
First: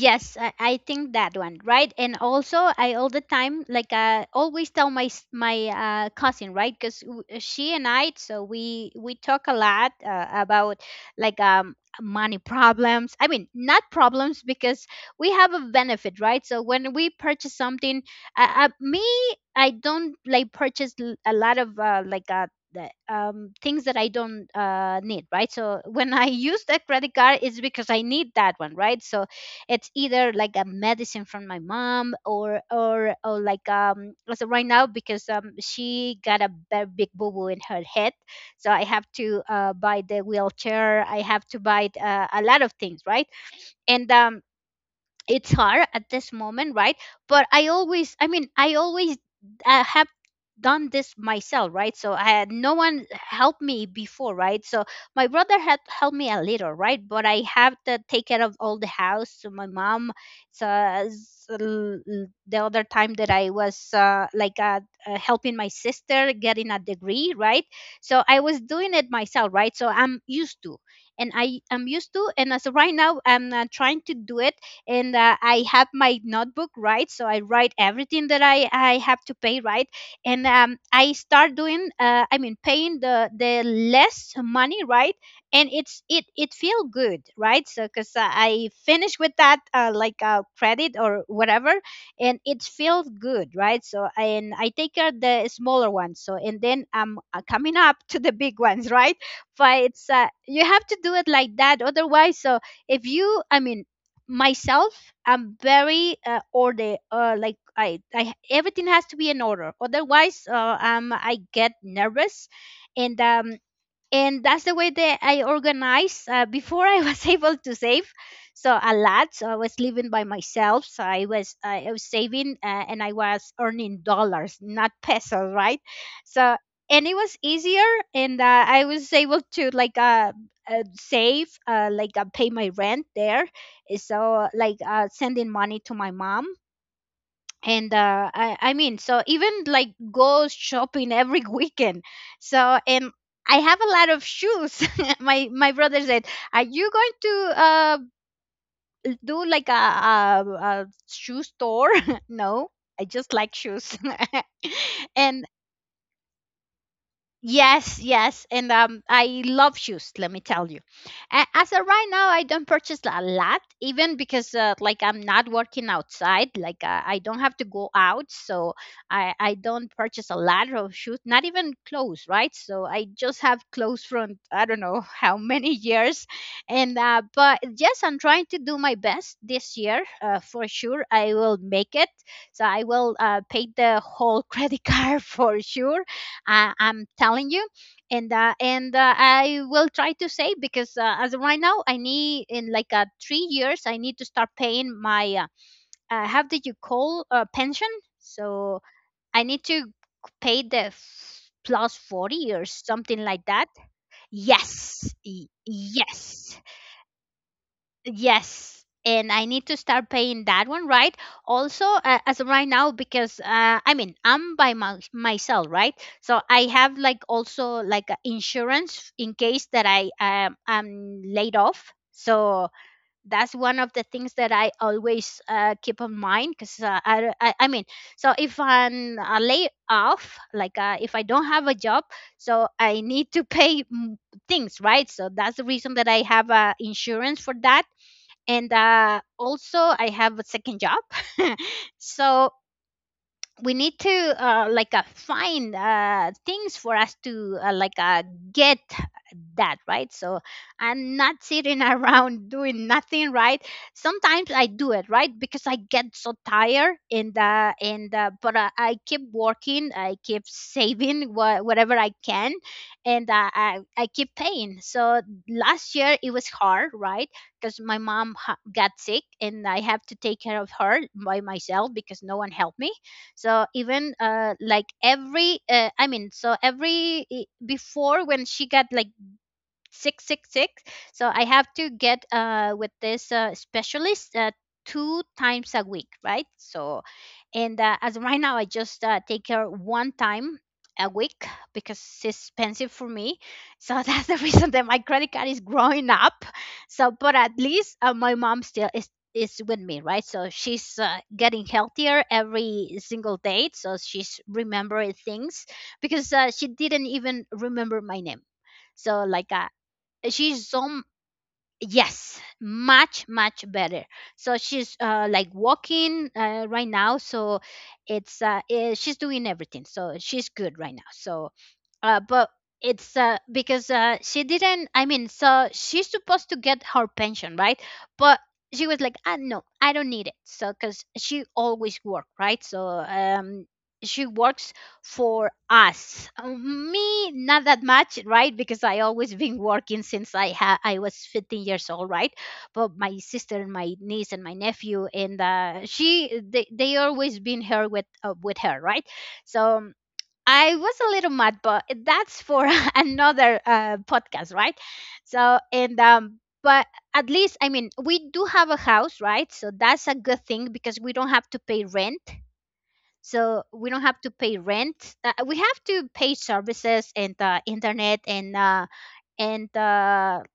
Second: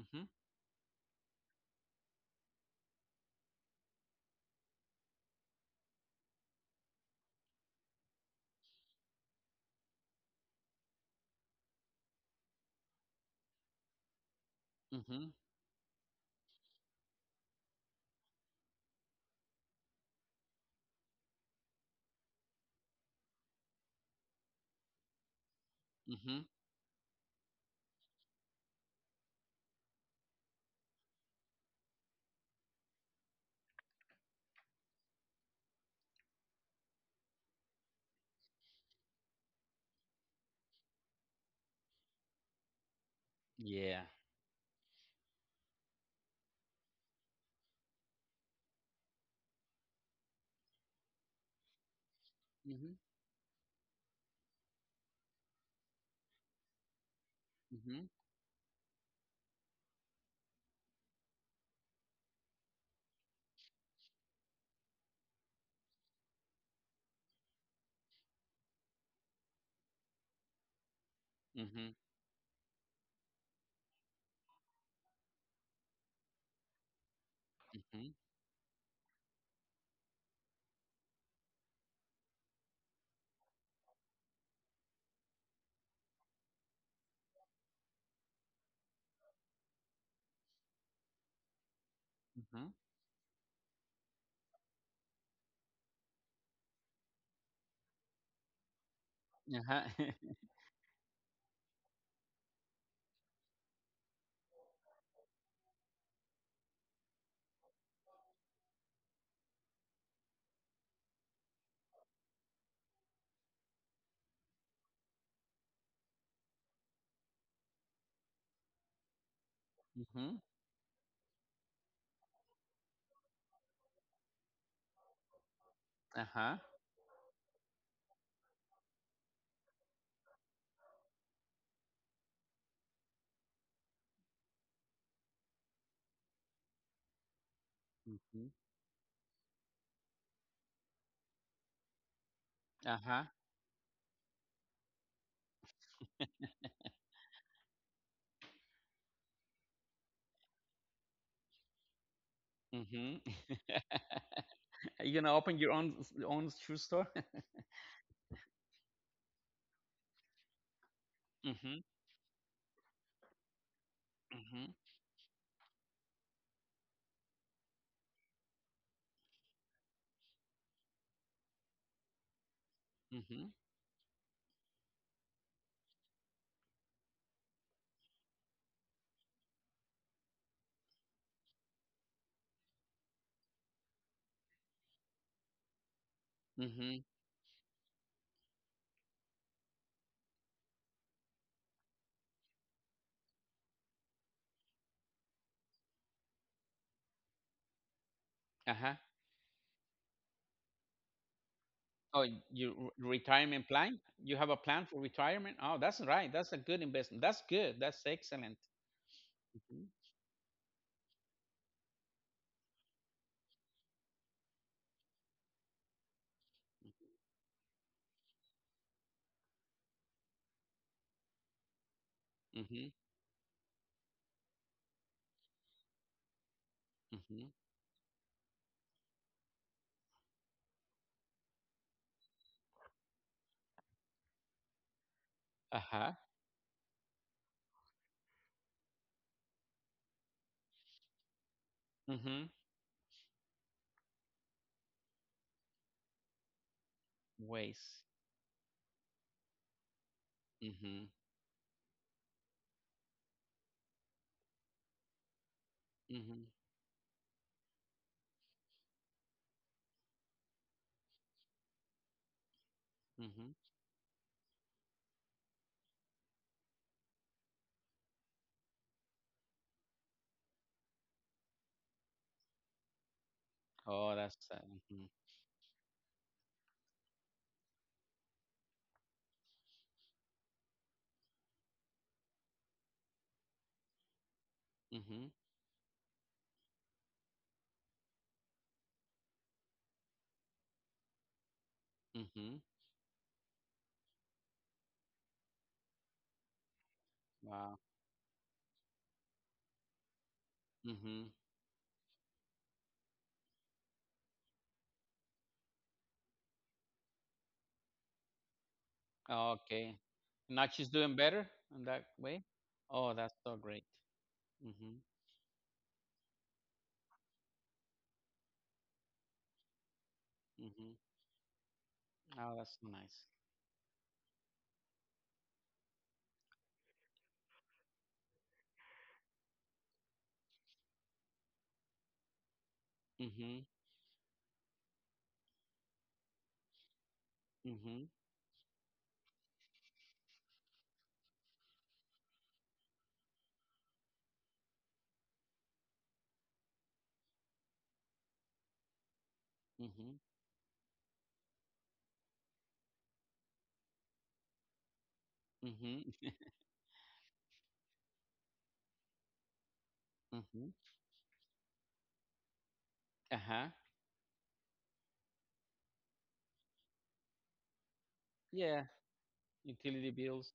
Mm-hmm. I think that one, right? And also, I all the time, like, always tell my cousin, right? Because she and I, so we talk a lot about, like, money problems. I mean, not problems, because Mm-hmm. we have a benefit, right? So when we purchase something, me, I don't like purchase a lot of, like things that I don't need, right? So when I Mm-hmm. use that credit card, it's because I need that one, right? So it's either like a medicine from my mom, or like, so right now because she got a big boo boo in her head, so I have to buy the wheelchair, I have to buy a lot of things, right. Yeah. And it's hard at this moment, right. But I always, I mean, I always have done this myself, right, so I had no Mm-hmm. one helped me before, right, so my brother had helped me a little, right, but I have to Mm-hmm. take care of all the house, so my mom. So, the other time that I was like, helping my sister getting a degree, right, so I was doing it myself, right, so I'm used to, and I am Mm-hmm. used to, and as of right now, I'm trying to do it. And I have my notebook, right? So I write Mm-hmm. everything that I have to pay, right? And I start doing, I mean, paying the less money, right? And it feel good, right? So because I finish with that, like a credit or whatever, and it Mm-hmm. feels good, right? So and I take out the smaller ones, so and then I'm coming up to the big ones, right? But Ajá. it's, you have to do it like that, otherwise, so, if you, I mean, myself, I'm very order, like, I everything has to be in order, otherwise, I get nervous. And um and that's the way that I organized. Before I was able to save, so, a lot. So I was living by Mhm. myself. So I was saving, and I was earning dollars, not pesos, right? So Ajá. and it was easier, and I was able to, like, save, like, pay my rent there. So, like, sending money to my mom, and Mhm. I mean, so even like go shopping every weekend, so, and Ajá. I have a lot of shoes. My brother said, "Are you going to do like a shoe store?" No, I Mhm. just like shoes. Are you gonna And. open your own shoe store? Yes, yes, and I love shoes. Let me tell you. As Mhm. of right now, I don't purchase a lot, even because Mhm. Like I'm not working outside. Like, I don't have to go out, so I don't purchase a lot of shoes. Not even clothes, right? So I just Mhm. have clothes from, I don't know, how many years, and but yes, I'm trying to do my best this year. For sure, I will make it. So I will pay the whole credit card, for sure, I, Mhm. I'm telling you, and I will try to save, because as of right now, I need in, like, 3 years, I need to start paying my how did you call, pension? So Ajá. I need to pay the plus Oh, 40 or your something like that. retirement plan? You have a plan for Yes, retirement? Oh, that's right. That's yes. a good investment. That's good. That's excellent. Yes, and I need to Mhm. start paying that one, right? Also, as of right now, because, I mean, I'm by myself, right? So I have, like, also like a insurance in case that I am laid off. So Mhm. that's one of the things that I always keep in mind because, I, Mhm. I I mean, so if I'm laid off, like, if I don't have a job, so I need to pay things, right? So that's the reason that Ajá. I have insurance for that. And also I have a second job. Mhm. So we need to, like, find things for us to, like, Ways. Get that, right, so Mhm. I'm not sitting around doing nothing, right. Sometimes I do it, right, because I get so Mhm. tired, and, but I keep working, I keep saving, whatever I can. And Mhm. I keep paying, so last year it was hard, right, because my mom got sick, and I have to take care of her by myself because no one helped me. So even, Oh, that's like mhm. every, I mean, so every, before when she got like 666, so I have to get, with this, specialist, two Mhm. times a week, right, so. And as of right now, I just take her one time a week, because it's Mhm. expensive for me, so that's the reason that my credit card is growing up, so but at Wow. least, my mom still is with me, right. So she's Mhm. getting healthier every single day, so she's remembering things, because she didn't even remember my name, so, like, Oh, okay. Now she's she's so. doing better in that Yes, way? Oh, much, that's so much great. better. So Mm-hmm. she's like walking, right now, so it's, she's doing everything, so she's good right Mm-hmm. now, so but Oh, that's so it's, nice. Because she didn't, I mean, so she's supposed to get her pension, right. But she was like, "Ah, no, I don't need it," so because she always worked, right, so Mm-hmm. she works for us. Me, not that Mm-hmm. much, right, because I always been working since I was 15 years old, right. But my sister and my niece and my nephew, and she, they always been here with, with her, right, so Mm-hmm. I was a little mad, but that's for another podcast, right? So, and Mm-hmm. But at least, I mean, we do have a house, right? So that's a good Mm-hmm. thing because we don't have to pay rent. So Uh-huh. we don't have to pay rent. We have to pay services and internet and Yeah. uh, and Utility uh, bills.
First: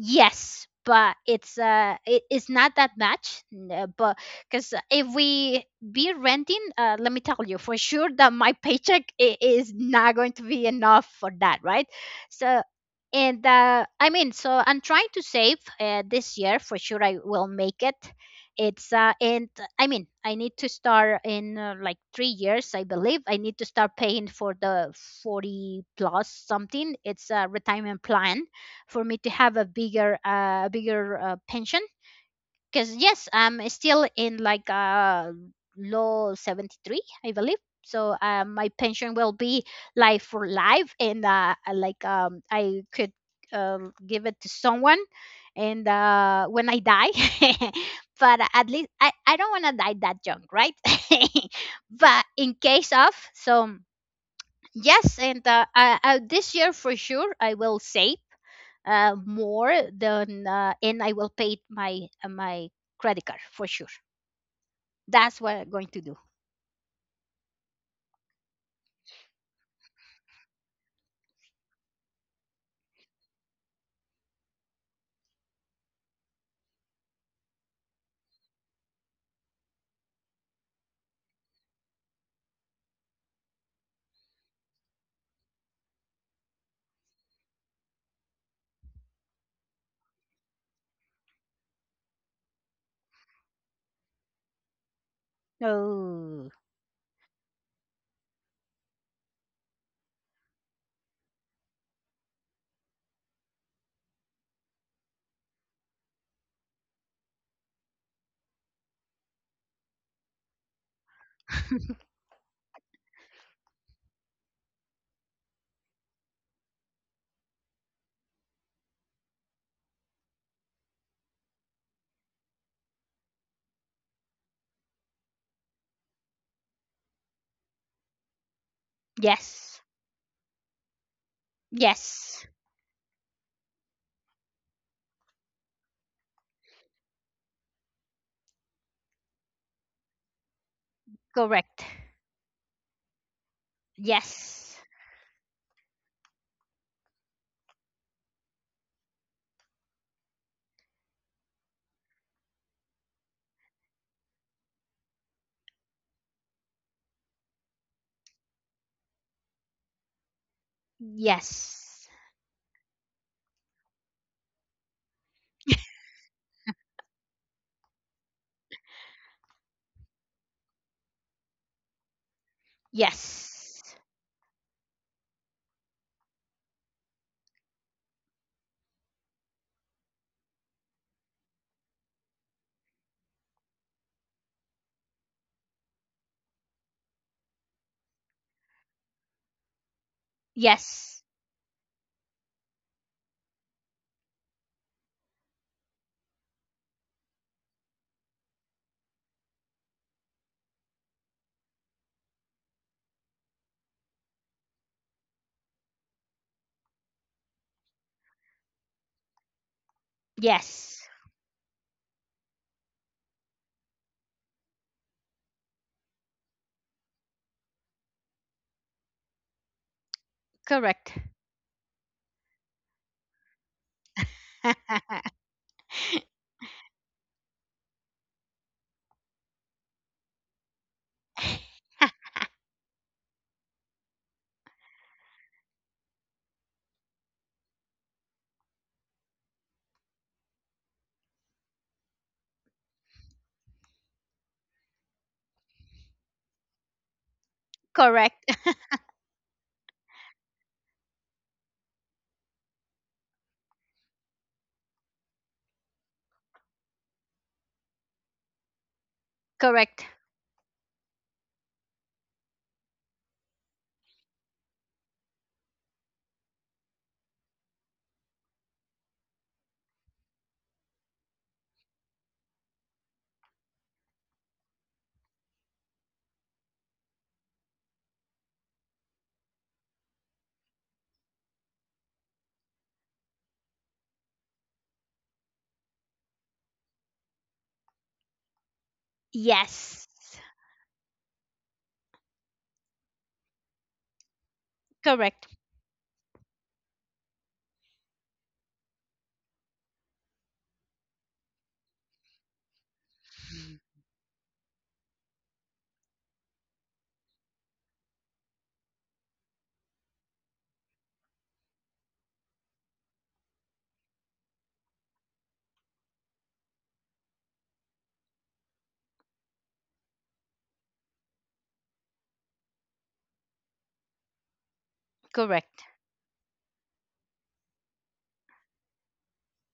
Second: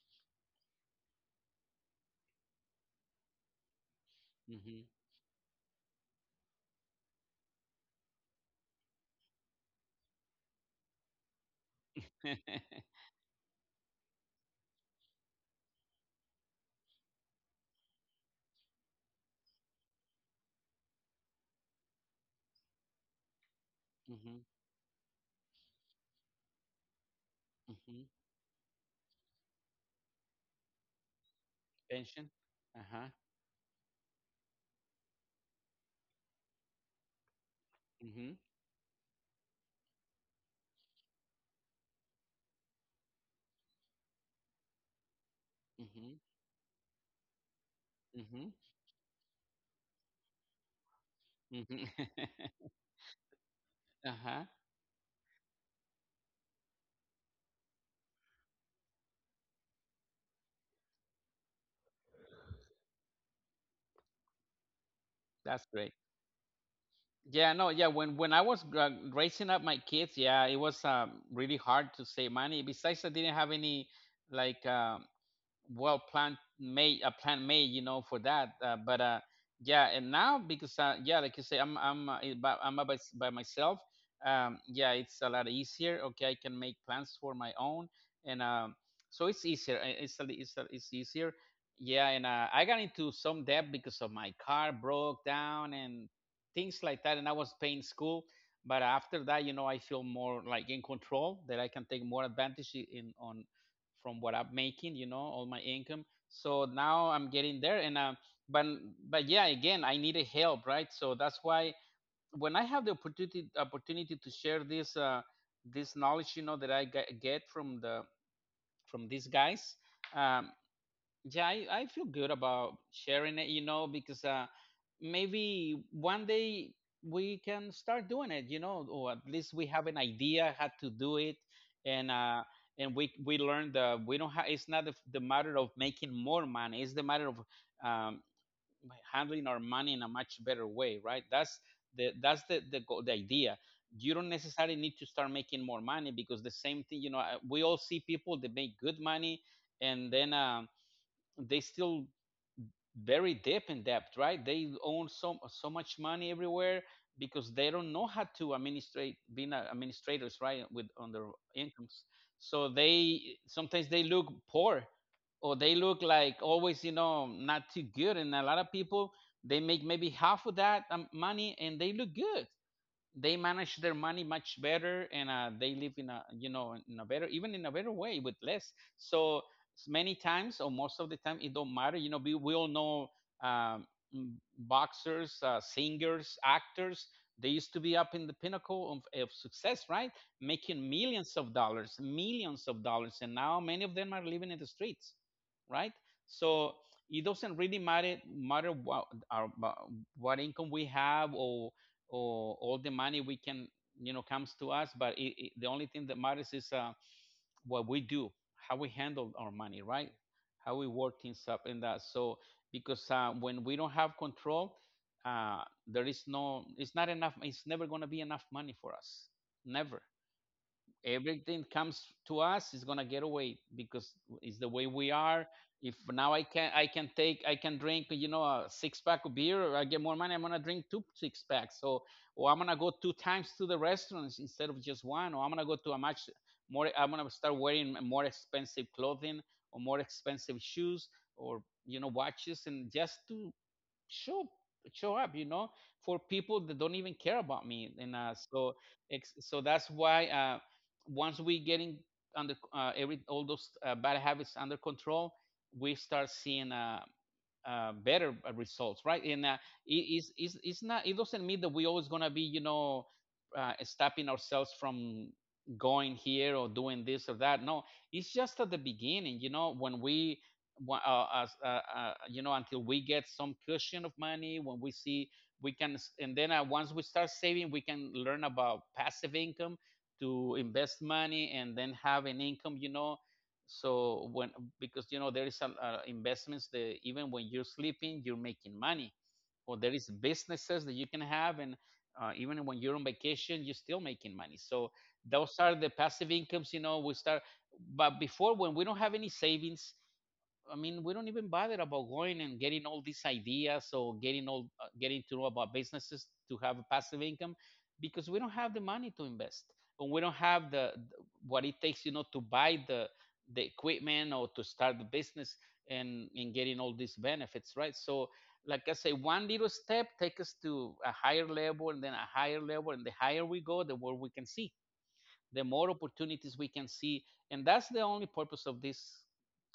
yes, but it is not that much, but because Mm-hmm. if we be renting, let me tell you for sure that my paycheck is not going to be enough for that, right? So, and I mean, so I'm trying to save this year. For sure I will make it. It's and I mean, I need to start in like 3 years, I believe. I need to start paying Mm-hmm. for the 40 plus something. It's a retirement Mm-hmm. plan for me to have a bigger pension Pension. because Uh-huh. yes, I'm still in like low 73, I believe. So Mm-hmm. My pension will be life for life, and I like, I could uh, give it to someone and Mm-hmm. When I die. But Mm-hmm. at least I don't want to die that young, right? Mm-hmm. But in case of. So Uh-huh. yes, and this year for sure I will save more than and I will pay my my credit card for sure. That's what That's I'm going great. to do. Yeah, no, yeah. When I was raising up my kids, yeah, it was really hard to save money. Besides, I didn't have any, like, well planned, made a plan made, for that, but yeah, and now, because yeah, like you say, I'm by myself. Yeah, it's a lot easier. Okay, I can make plans for my own, and so it's easier, it's a, li- it's, a, it's easier. Yeah, and I got into some debt because of my car broke down and Oh, things like that, and I was paying school. But after that, you know, I feel more like in control, that I can take more advantage, in on from what I'm making, you know, all my income. So now I'm getting there, and but yeah, again, I needed help, right? So that's why when I have the opportunity to share this this knowledge, you know, that I get from the from these guys, um, yeah, I feel good about sharing it, you know, because maybe one day we can start doing it, you know, or at least we yes, have an idea how to do it, and uh, yes, and we learn that we don't have. It's not the matter of making more money; it's the matter of um, handling our money in a much better way, right? That's correct. The idea. You don't necessarily Yes, need to start making more money, because the same thing, you know, we all see people that make good money, and then. They still very deep in debt, right? They own so much money everywhere, because they don't know how to administrate, being administrators, right, with on their incomes. yes, So they sometimes they look poor, or they look, like, always, you know, not too good. And a lot of people, they make maybe half of that money, and they look good. They manage their yes, money much better, and they live in a, you know, in a better, even in a better way, with less. So many times, or most of the time, it don't matter, you know, we all know, um, mm, boxers, singers, actors. They used to be up in the pinnacle of success, right, making yes, millions of dollars, millions of dollars, and now many of them are living in the streets, right, so it doesn't really matter what our, what income we have, or all the money we can, you know, comes to us, but the only thing that matters is what we do, how we handle our money, right, how we yes, work things up in that. So because when we don't have control, uh, there is no, it's not enough, it's never going to be enough money for us, never. correct. Everything comes to us is gonna get away, because it's the way we are. If now I can drink, you know, a six pack of beer, or I get more money, I'm gonna drink two six packs, so or I'm gonna go two times to the restaurants instead of just one, or I'm gonna go to a much more I'm gonna start wearing more expensive clothing, or more expensive shoes, or, you know, watches, and just to show show up, you know, for people that don't even care about me. And Correct, so so that's why, once we getting under, every, all those bad habits under control, we start seeing, better results, right? And it correct. It's not, it doesn't mean that we always gonna be, you know, stopping ourselves from going here or doing this or that. No, it's just at the beginning, you know, when we you know, until we get some cushion of money, when we see we can. And then, once we start saving, we can learn about passive income, to invest money and then have an income, you know. So when, because you know, there is some investments that even when you're sleeping you're making money, or there is Yes, businesses that you can have, and even when you're on vacation you're still making money. So correct, those are the passive incomes, you know, we start. But before, when we don't have any savings, I mean, we don't even bother about going and getting all these ideas, or getting to know about businesses to have a passive income, because we don't have the money to invest, and we don't have the what it takes, you know, to buy the equipment or to start the business, and getting all these benefits, right? So, like I say, one little step takes us to a higher level, and then a higher level, and the higher we go, the more we can see, the correct. more opportunities we can see, and that's the only purpose of this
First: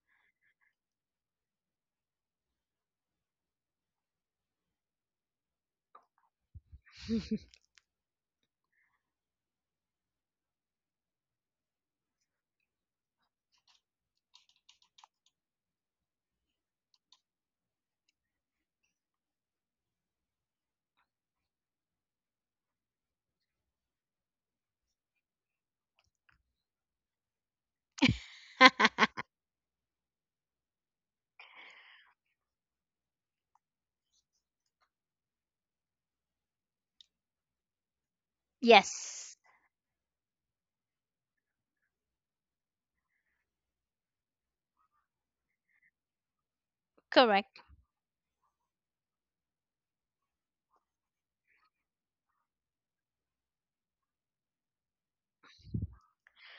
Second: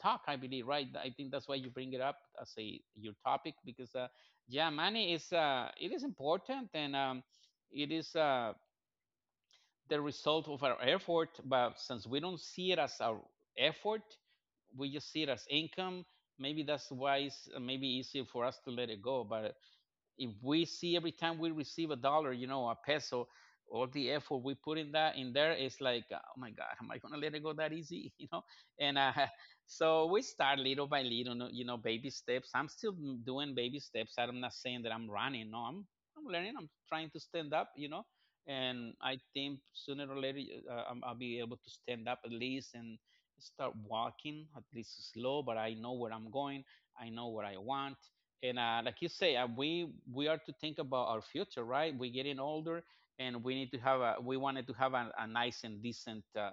talk, I believe, right? I think that's why you bring it up as a your topic, because yeah, money is, it is important, and it is, the result of our effort. But since we don't see it as our effort, we just see it as income, maybe that's why it's maybe easier for us to let it go. But if we see every time we receive a dollar, you know, a peso, all the effort we put in that, in there, is like, oh my God, am I gonna let it go that easy? You know, and so we start little by little, you know, baby steps. I'm still doing baby steps. I'm not saying that I'm running. No, I'm learning. I'm trying to stand up. You know, and I Yes, think sooner or later, I'll be able to stand up at least, and start walking at least slow. But I know where I'm going. I know what correct. I want. And like you say, we are to think about our future, right, we're getting older, and we need to have a, we wanted to have a nice and decent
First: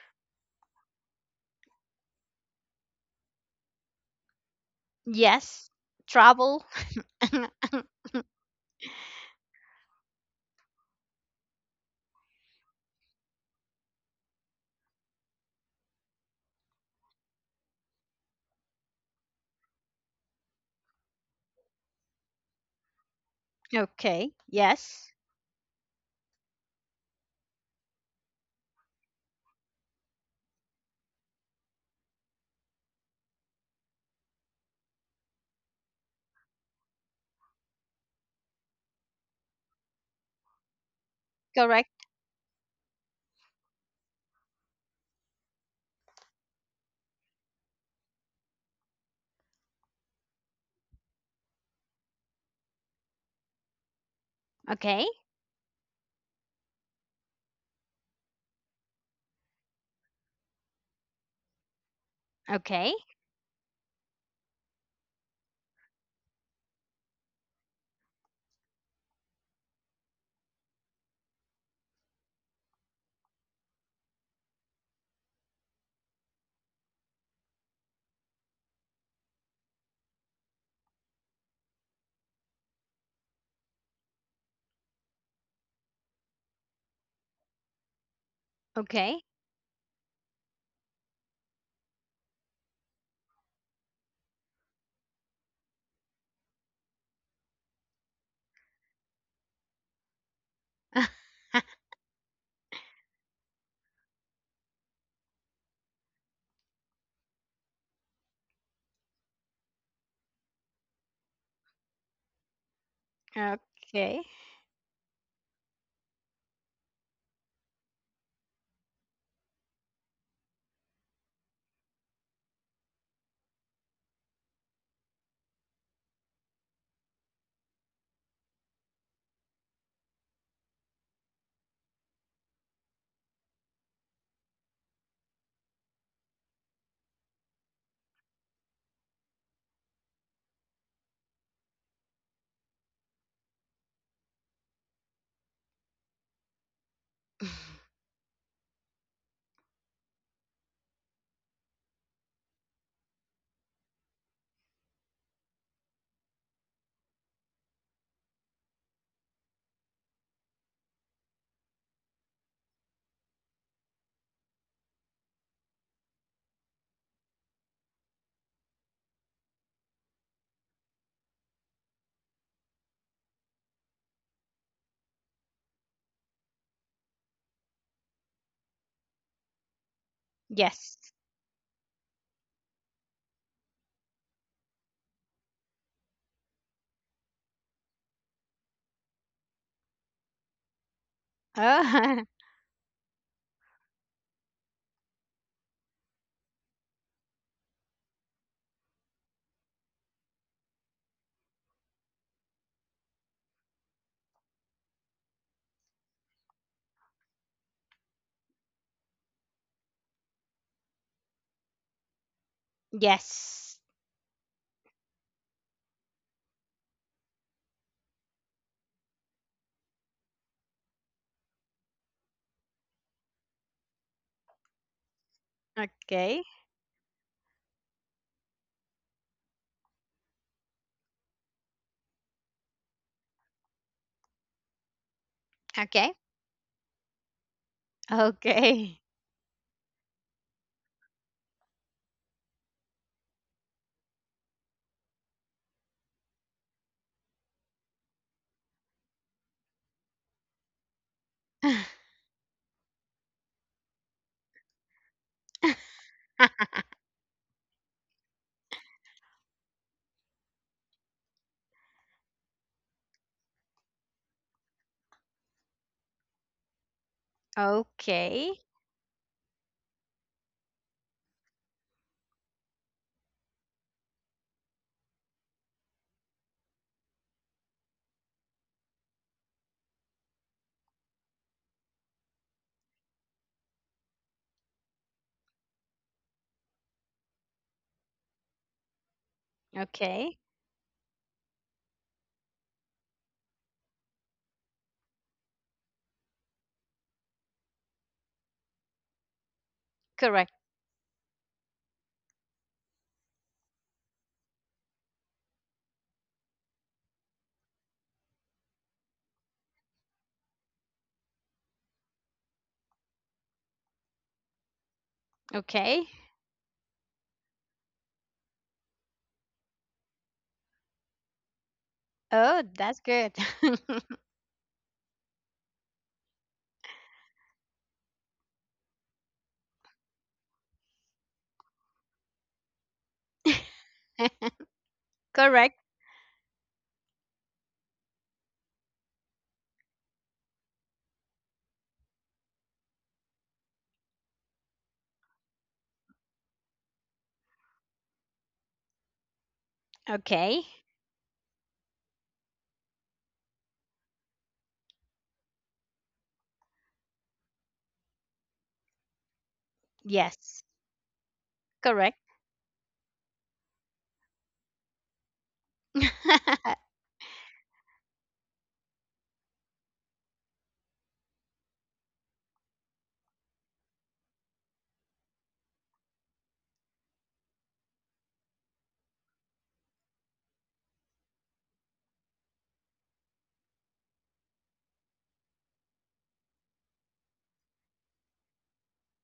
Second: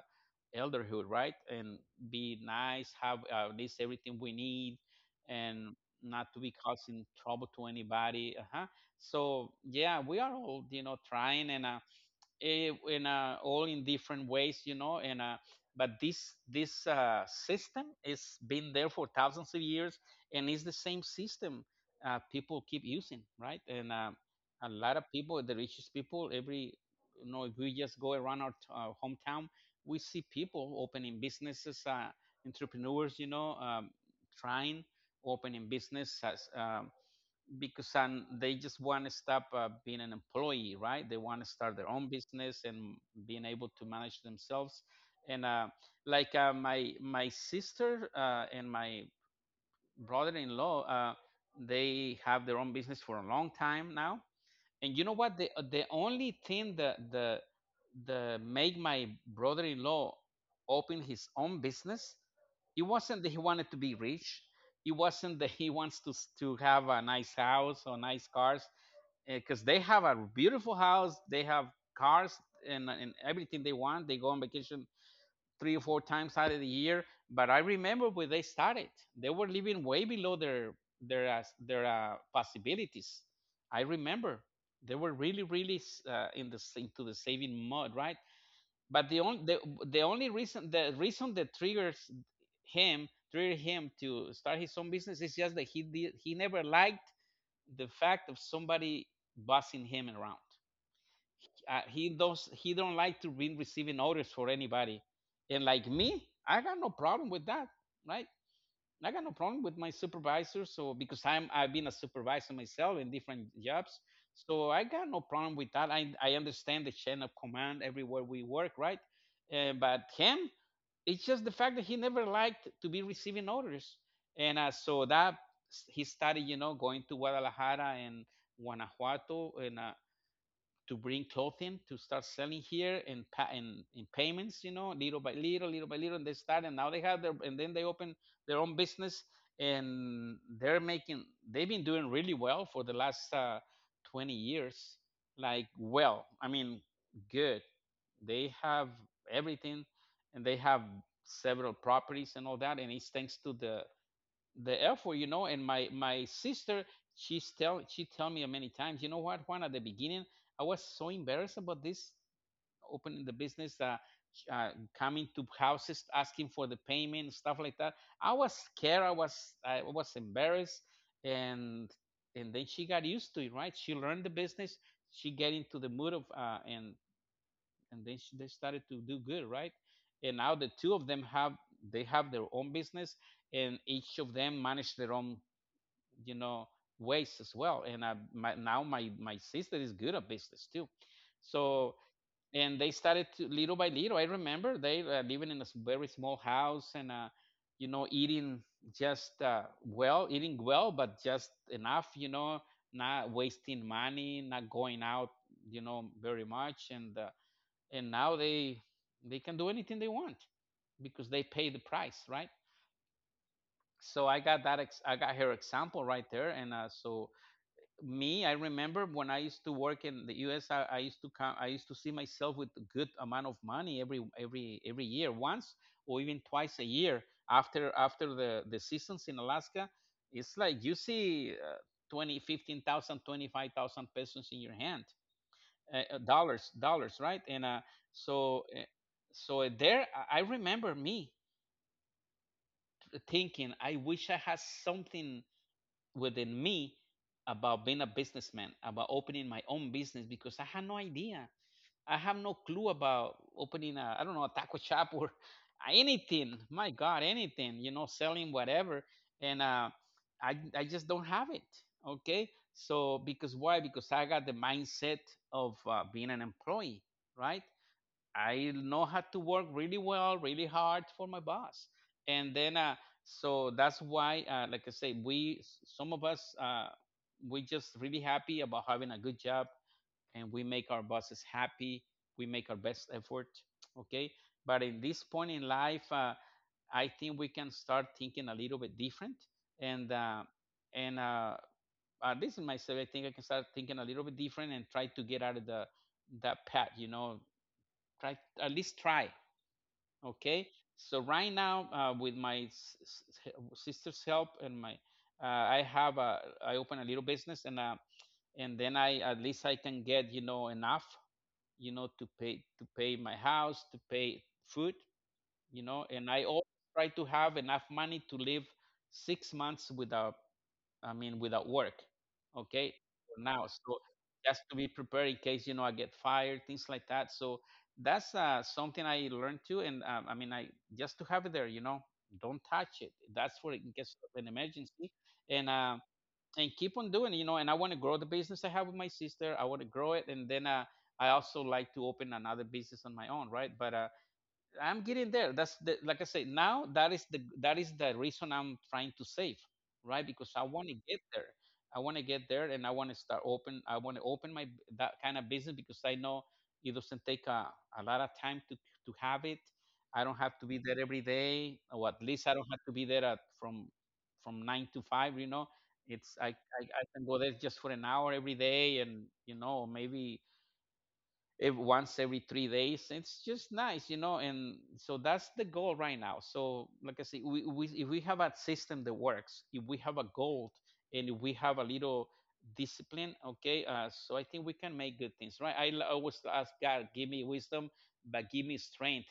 elderhood, right, and be nice, have at least everything we need, Yes, and not to be travel. causing trouble to anybody. Uh-huh. So yeah, we are all, you know, trying, and eh, in all in different ways, you know. And but this system has been there for thousands of years, and it's the same system, people keep using, right? And Okay, a lot of yes, people, the richest people, every, you know, if we just go around our hometown, we see people opening businesses, entrepreneurs, you know, trying, opening business as, because, and they just want to stop, being an employee, right, they want to start their correct. own business and being able to manage themselves, and like, my sister, and my brother-in-law, they have their own business for a long time now. And you Okay, know what, the only thing that the make my brother-in-law open his own business, it okay, wasn't that he wanted to be rich, it wasn't that he wants to have a nice house or nice cars. Because they have a beautiful house, they have cars, and everything they want, they go on vacation three or four times out of the year. But I remember when they started, they were living way below their their possibilities. I remember they were really in the into the saving mode, right? But okay. The only reason the reason that triggers him triggered him to start his own business is just that he never liked the fact of somebody bossing him around. uh, he does he don't like to be receiving orders for anybody. And like me, I got no problem with that, right? I got no problem with my supervisor, so because I've been a supervisor myself in different jobs. Okay. So I got no problem with that. I understand the chain of command everywhere we work, right? But him, it's just the fact that he never liked to be receiving orders. And so that he started, you know, going to Guadalajara and Guanajuato, and to bring clothing to start selling here in payments, you know, little by little, little by little, and they start, and now they have their, and then they open their own business. And they're making, they've been doing really well for the last 20 years. Like, well, I mean, good, they have everything. And they have several properties and all that, and it's thanks to the effort, you know. And my sister, she tell me many times, you know what, Juan, at the beginning, I was so embarrassed about this opening the business, uh, coming to houses asking for the payment, stuff like that. I was scared, I was embarrassed, and and then she got used to it, right? She learned the business, she get into the mood of they started to do good, right? And now the two Yes. of them have, they have their own business, and each of them manage their own, you know, ways as well. And now my sister is good at business too, so. Oh, And they started to, little by little, I remember they living in a very small house, and you know, eating, just well, eating well but just enough, you know, not wasting money, not going out, you know, very much, and now they can do anything they want because they pay the price, right? yes. So I got her example right there, and so me, I remember when I used to work in the US, I used to come, I used to see myself with a good amount of money every year, once or even Okay. twice a year, after the seasons in Alaska. It's like you see 20 15,000, 25,000 pesos in your hand, Okay. Dollars, right, and so Okay. so there, I remember me thinking, I wish I had something within me about being a businessman, about opening my own business, because I had no idea. I have no clue about opening a I don't know, a taco shop or anything. My God, anything, you know, selling whatever. And uh, I I just don't have it. Okay, so because why? Because I got the mindset of being an employee, right? Okay. I know how to work really well, really hard for my boss. And then, so that's why, like I say, we, some of us, we just really happy about having a good job, and we make our bosses happy. We make our best effort. Okay. But in this point in life, I think we can start thinking a little bit different. And, uh, Okay. and at least in myself, I think I can start thinking a little bit different and try to get out of that path, you know. Try, at least try. Correct. Okay, so right now, with my sister's help and my, I open a little business, and then I at least I can get, you know, enough, you know, to pay my house, to pay food, you know, Okay. and I always try to have enough money to live 6 months without, I mean, without work. Oh, Okay, that's good. for now. So just to be prepared in case, you know, I get fired, things like that. So that's something I learned too, and I mean, I, just to have it there. You know, don't touch it. That's for in case of an emergency, and Correct. uh, and keep on doing it. You know, and I want to grow the business I have with my sister. I want to grow it, and then, I also like to open another business on my own, right? But I'm getting there. That's the, like I say. Now that is the reason I'm trying to save, right? Because I Okay. want to get there. I want to get there, and I want to start open. I want to open my, that kind of business, because I know it doesn't take a lot of time to have it. I don't have to Yes. be there every day, or at Correct. least I don't have to be there at from 9 to 5. You know, it's I can go there just for an hour every day, and you know, maybe once every 3 days. It's just nice, you know. And so that's the goal right now. So, like I say, we if we have a system that works, if we have a goal, and if we have a little discipline, okay. So I think we can make good things, right? Always ask God, give me wisdom, but give me strength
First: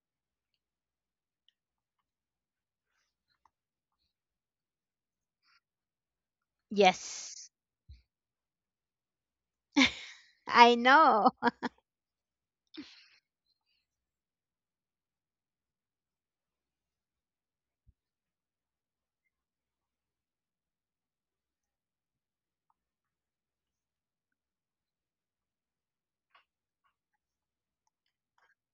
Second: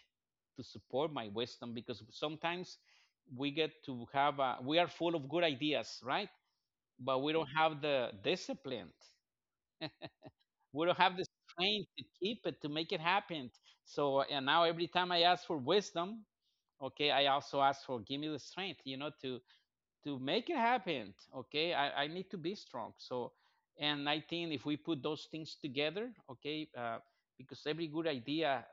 to support my wisdom, because sometimes we get to have we are full of good ideas, right? But we don't Yes. have the discipline, I we don't have the know. strength to keep it, to make it happen. So, and now every time I ask for wisdom, okay, I also ask for, give me the strength, you know, to make it happen, okay. I need to be strong, so. And I think if we put those things together, okay, because every good idea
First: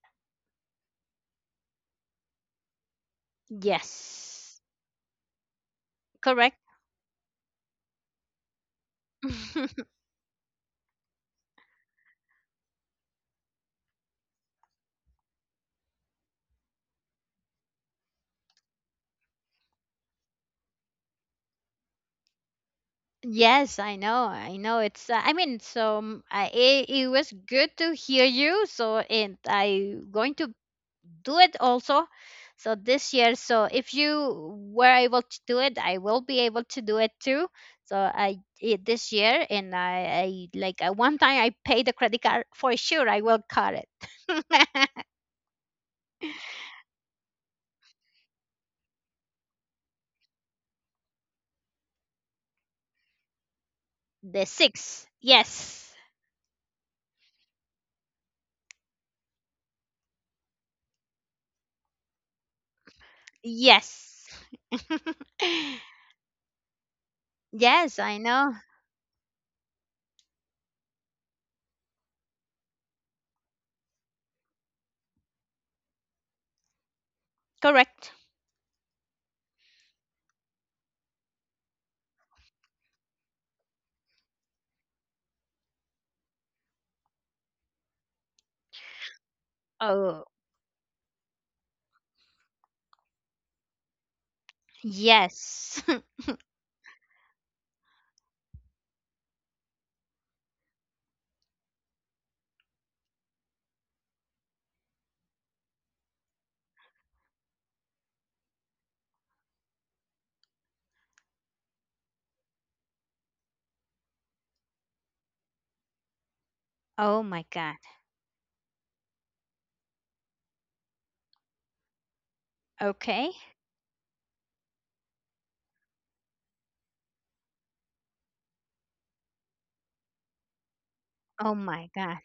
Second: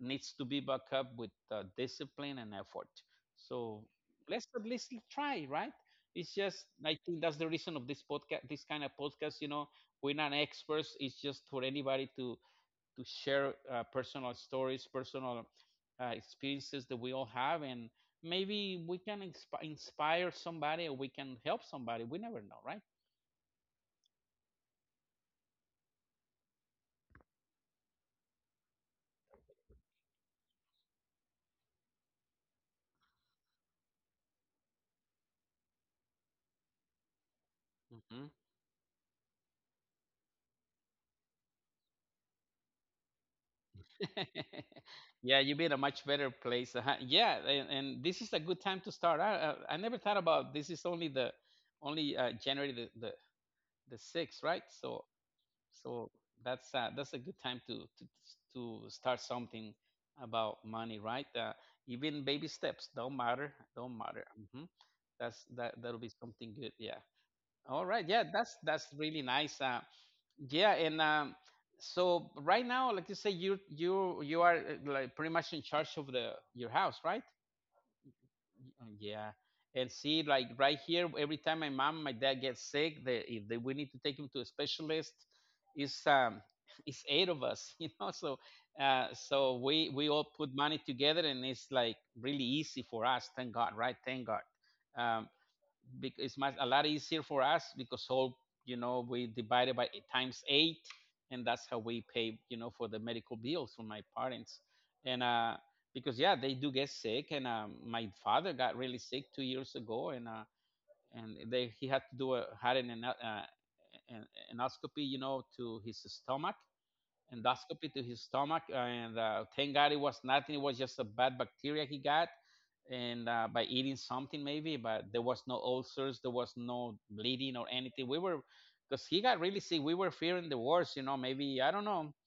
needs to be backed up with discipline and effort, so. Let's Yes. at least try, right? It's Correct. just, I think that's the reason of this podcast, this kind of podcast, you know, we're not experts, it's just for anybody to share personal stories, personal experiences that we all have, and maybe we can inspire somebody, or we can help somebody. We never know, right? Yes, I know. I know. It's. I mean, so it, it was good to hear you. So, and I going to do it also. So this year. So if you were able to do it, I will be able to do it too. Hmm. This year, and I like, one time I paid the credit card for sure, I will cut it. Yeah, you be in a much better place. Uh-huh. Yeah, and this is a good time to start. I never thought about this. Is only the only January the sixth, The right? So six. Yes. So that's a good time to start something about money, right? Even baby steps, don't matter, don't matter. Yes. Hmm. That'll be something good. Yeah. All Yes, right. I Yeah. That's know. that's really nice. Yeah. And so right now, like you say, you are like pretty much in charge of the your house, right? Correct. Uh, Yeah. And see, like right here, every time my mom, my dad gets sick, they, if they, we need to take him to a specialist. It's it's eight of us, you know. So, so we all Oh, put money together, and it's like really easy for us. Thank God, right? Thank God. Um, yes. it's much, a lot easier for us, because all, you know, we divide it by times eight, and that's how we pay, you know, for the medical bills for my parents, and because, yeah, they do get sick. And my father got really sick 2 years ago. And and they he had to do a had uh, an endoscopy, you know, to his stomach. Oh my God. Endoscopy to his stomach. And thank God it was nothing. It was just a bad bacteria he got, and Okay. By eating something maybe. But there was no ulcers, there was no bleeding or anything. We were, because he got really sick. We were fearing the worst, you know. Oh Maybe I don't my know, God.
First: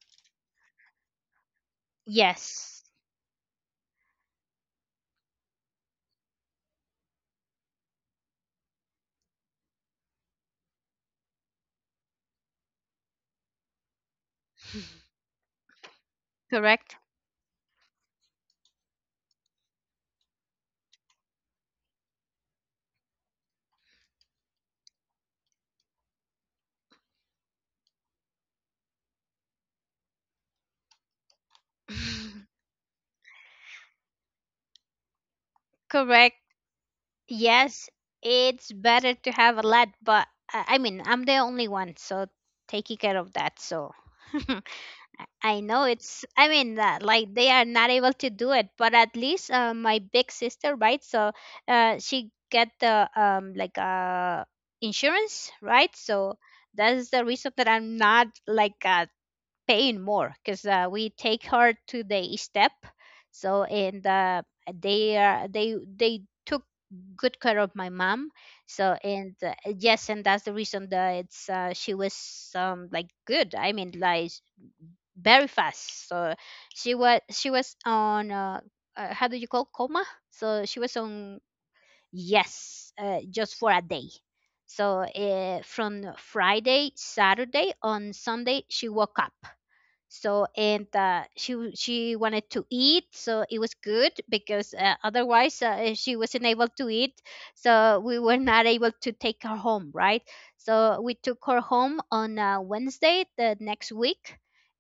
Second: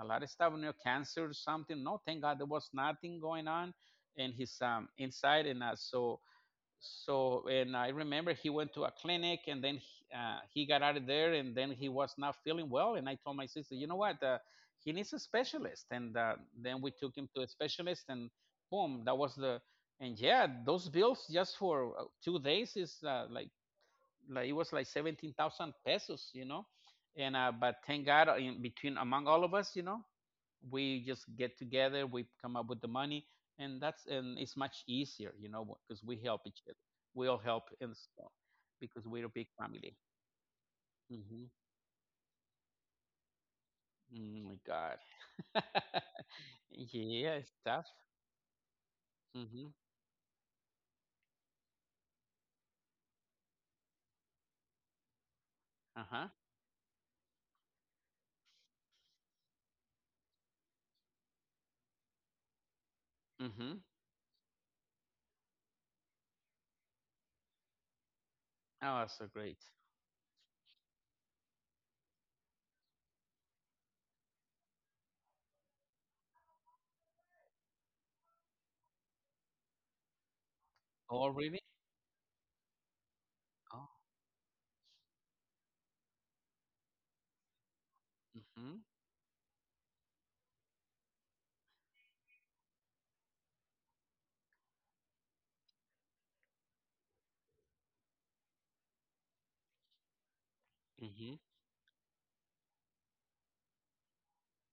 a lot of stuff, you know, cancer or something. No, thank God there was Yes. nothing going on in his inside, and and I remember he went to a clinic, and then he got out of there, and then he was not feeling well, and I told my sister, you know what, he needs a specialist, and then we Correct. took him to a specialist, and boom, that was the. And yeah, those bills just for 2 days is it was like 17,000 pesos, you know. And But thank God, in between among all of us, you know, we just get together, we come up with the money, and it's much easier, you know, because we Correct. help each other. We all help Yes. in school, It's because better to we're a big have a lot, family. but I mean, I'm the Hmm. only one, so taking care of that. So Oh I my God. I know it's, I mean, like, Yeah, they it's are not tough. able to do it, but at least Hmm. My big sister, right? So she get the insurance, right? Uh-huh. So that is the reason that I'm not like paying more, because we take her to the step. So Hmm. and they are they took good care of my mom. So Oh, that's so and great. yes, and that's the reason that it's she was like good. I mean, like very fast. So she was on, how do you call, coma? So she was Oh on, really? yes, just for a Oh. day. So from Friday, Saturday, on Sunday, Mm-hmm. she woke up. So and she she wanted to eat, so it was good, because otherwise she wasn't able to eat, so we were not able to take her home, right? So we took Mm-hmm. her home on Wednesday the next week.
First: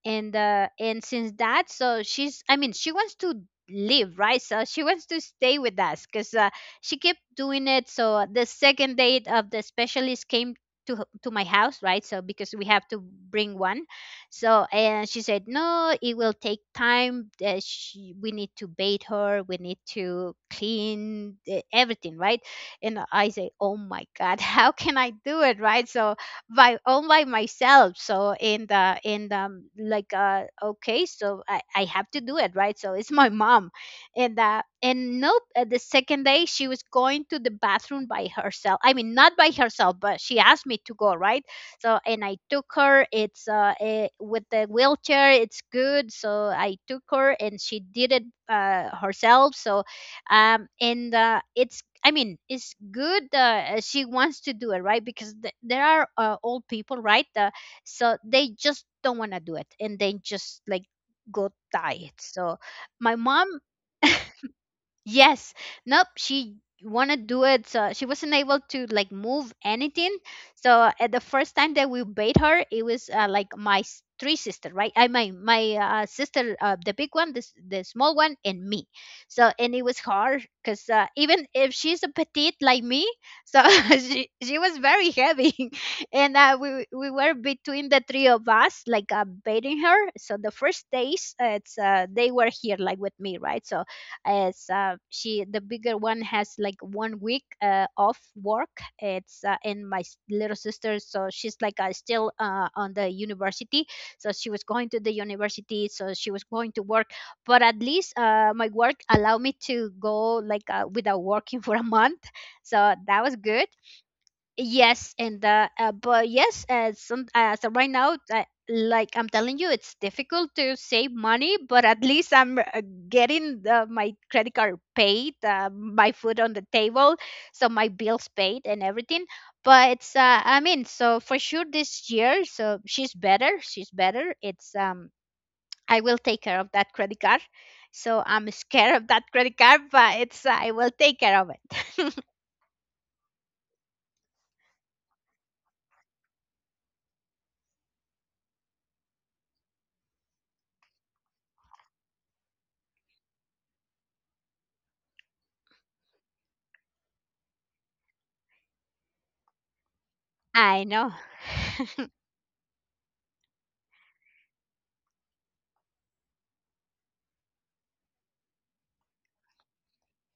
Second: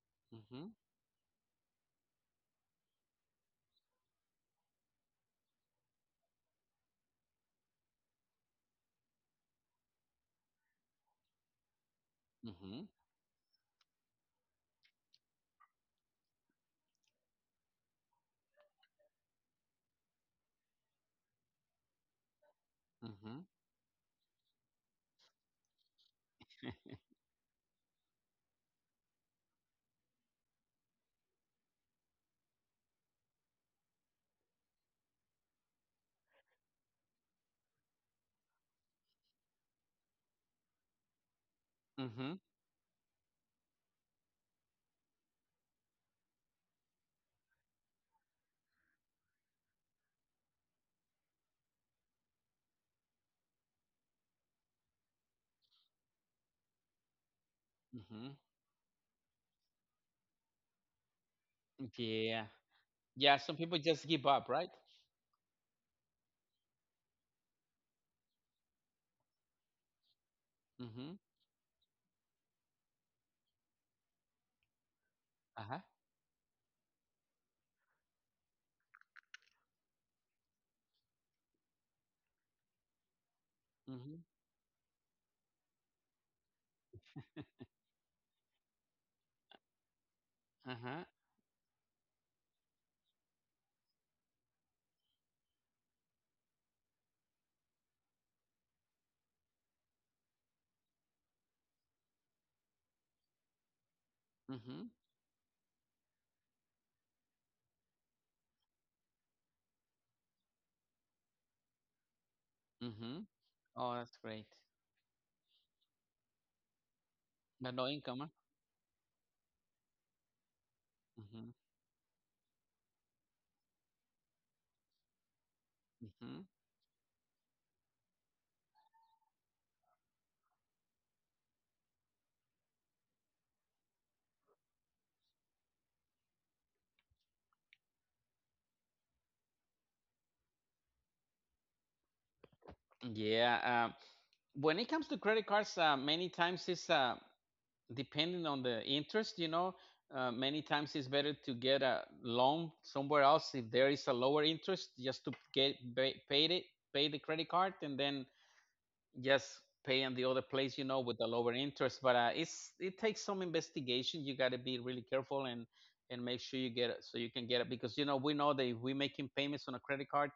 And Mm-hmm. and since that, so she's, I mean, she wants to live, right? So she wants to stay with us, because she kept doing it. So the second date of the specialist came to, to my house, right? So because we Mm-hmm. have to bring one. So and she said, "No, it will take time. That she, we need to bathe her. We need to clean, everything, right?" And I Mm-hmm. say, "Oh my God, how can I do it, right?" So by all by myself. So and like, okay, so I have to do it, right? So it's my mom, and nope. The second day, she was going to the bathroom by herself. I mean, not by herself, but she asked me to go, right? So and Mm-hmm. I took her, with the wheelchair it's good, so I took her and she did it herself. So and it's I mean, it's good, she wants to do it, right? Because there are old people, right? So Hmm. they just don't want to do it and they just like go die. Yeah. So my Yeah. mom. Some people just give up, right? Yes. Nope. She wanna do it. So she wasn't able to like move anything. So Mm-hmm. at the first time that we bait her, it was, like my three sister, right? I My Uh-huh. Sister, the big one, this the small one, and me. So, and it was hard, because even if she's a petite like me, so Mm-hmm. She was very heavy, and we were between the three of us like baiting her. So the first Uh-huh. days, it's they were here like with me, right? So as she the bigger one has like 1 week off work. It's and my little sister, so she's like still on the university. So she was Mm-hmm. going to the university. So she was going to work, but at least my work allowed me to go like without working for a month. So Hmm. that was good. Oh, that's great. Yes, and the but yes, as some as But of no right now, income. Huh? Like I'm telling you, it's difficult to save Hmm. money, but at least I'm getting my credit card paid, my food Hmm. on the table, so my bills paid and everything. But it's I mean, so for sure this year, she's better. It's I will take care of that credit card. So I'm scared of that credit card, but it's I will take care of it. Yeah. Um, when it comes to credit cards, many times it's depending on the interest. You know, many times it's better to get a loan somewhere else if there is a lower interest, just to paid it, pay the credit card, and then just pay on the other place. I You know, know. with the lower interest. But it takes some investigation. You got to be really careful and make sure you get it so you can get it because you know we know that if we're making payments on a credit card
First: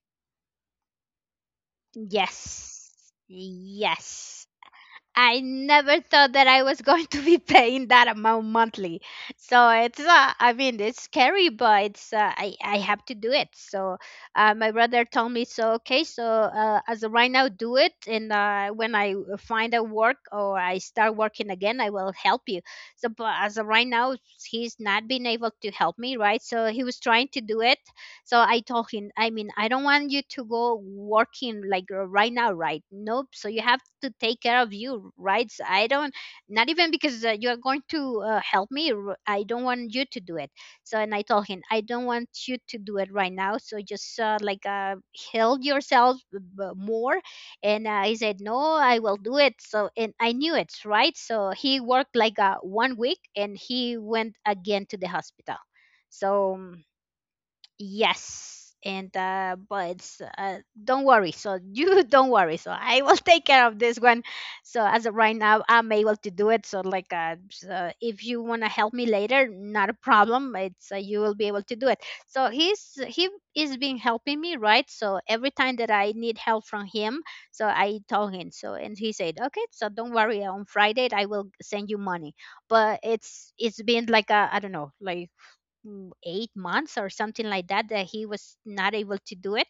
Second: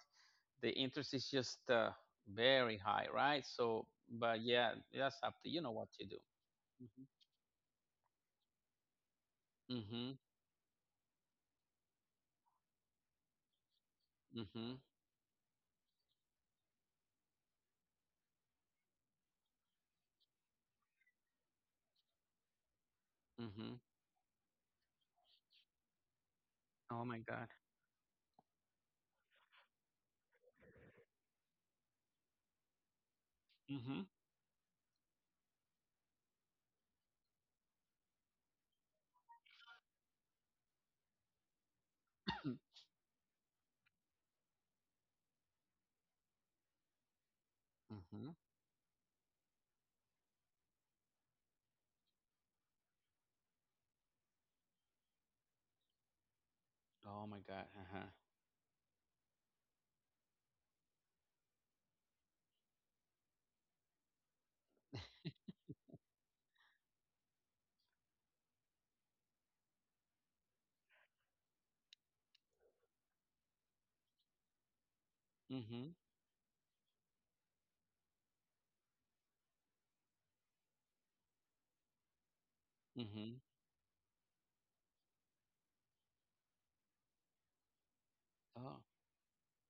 the interest is just very high, Yes. right? So, Yes. but yeah, that's up I to you know what never to do. thought that I was going to be paying that amount monthly. So it's Mm-hmm. I mean, it's scary, but it's I have to do it. So my Mm-hmm. brother told me, so okay, so as of right now, do it, and when I find a work or I start working again, I will help you. So but as of Mm-hmm. right now, he's not been able to help me, right? So he was Oh my trying to God. do it. So I told him, I mean, I don't want you to go working like, right now, right? Nope, so you have Mm-hmm. to take care of you, right? So I don't, not even because you are going to help me, I don't want you to do it. So, and I told him, I don't want you to do it right now, so just help yourself more. And he Mm-hmm. said, no, I will do it. So, and I knew it, right? So he worked like 1 week and he went again to the hospital. So mm. Oh my God. Uh-huh. Yes, and but don't worry. So you don't worry. So I will take care of this one. So as of right now, I'm able to do it. So like, so if you wanna help me later, not a problem. It's You will be able to do it. So he is been helping me, right? So every time Mm-hmm. that I need help from him, so I told him. So and he said, okay, so don't worry, on Friday I will send you money. But Mm-hmm. It's been like a, I don't know, like mm, 8 months or something like that, that he was Oh. not able to do it.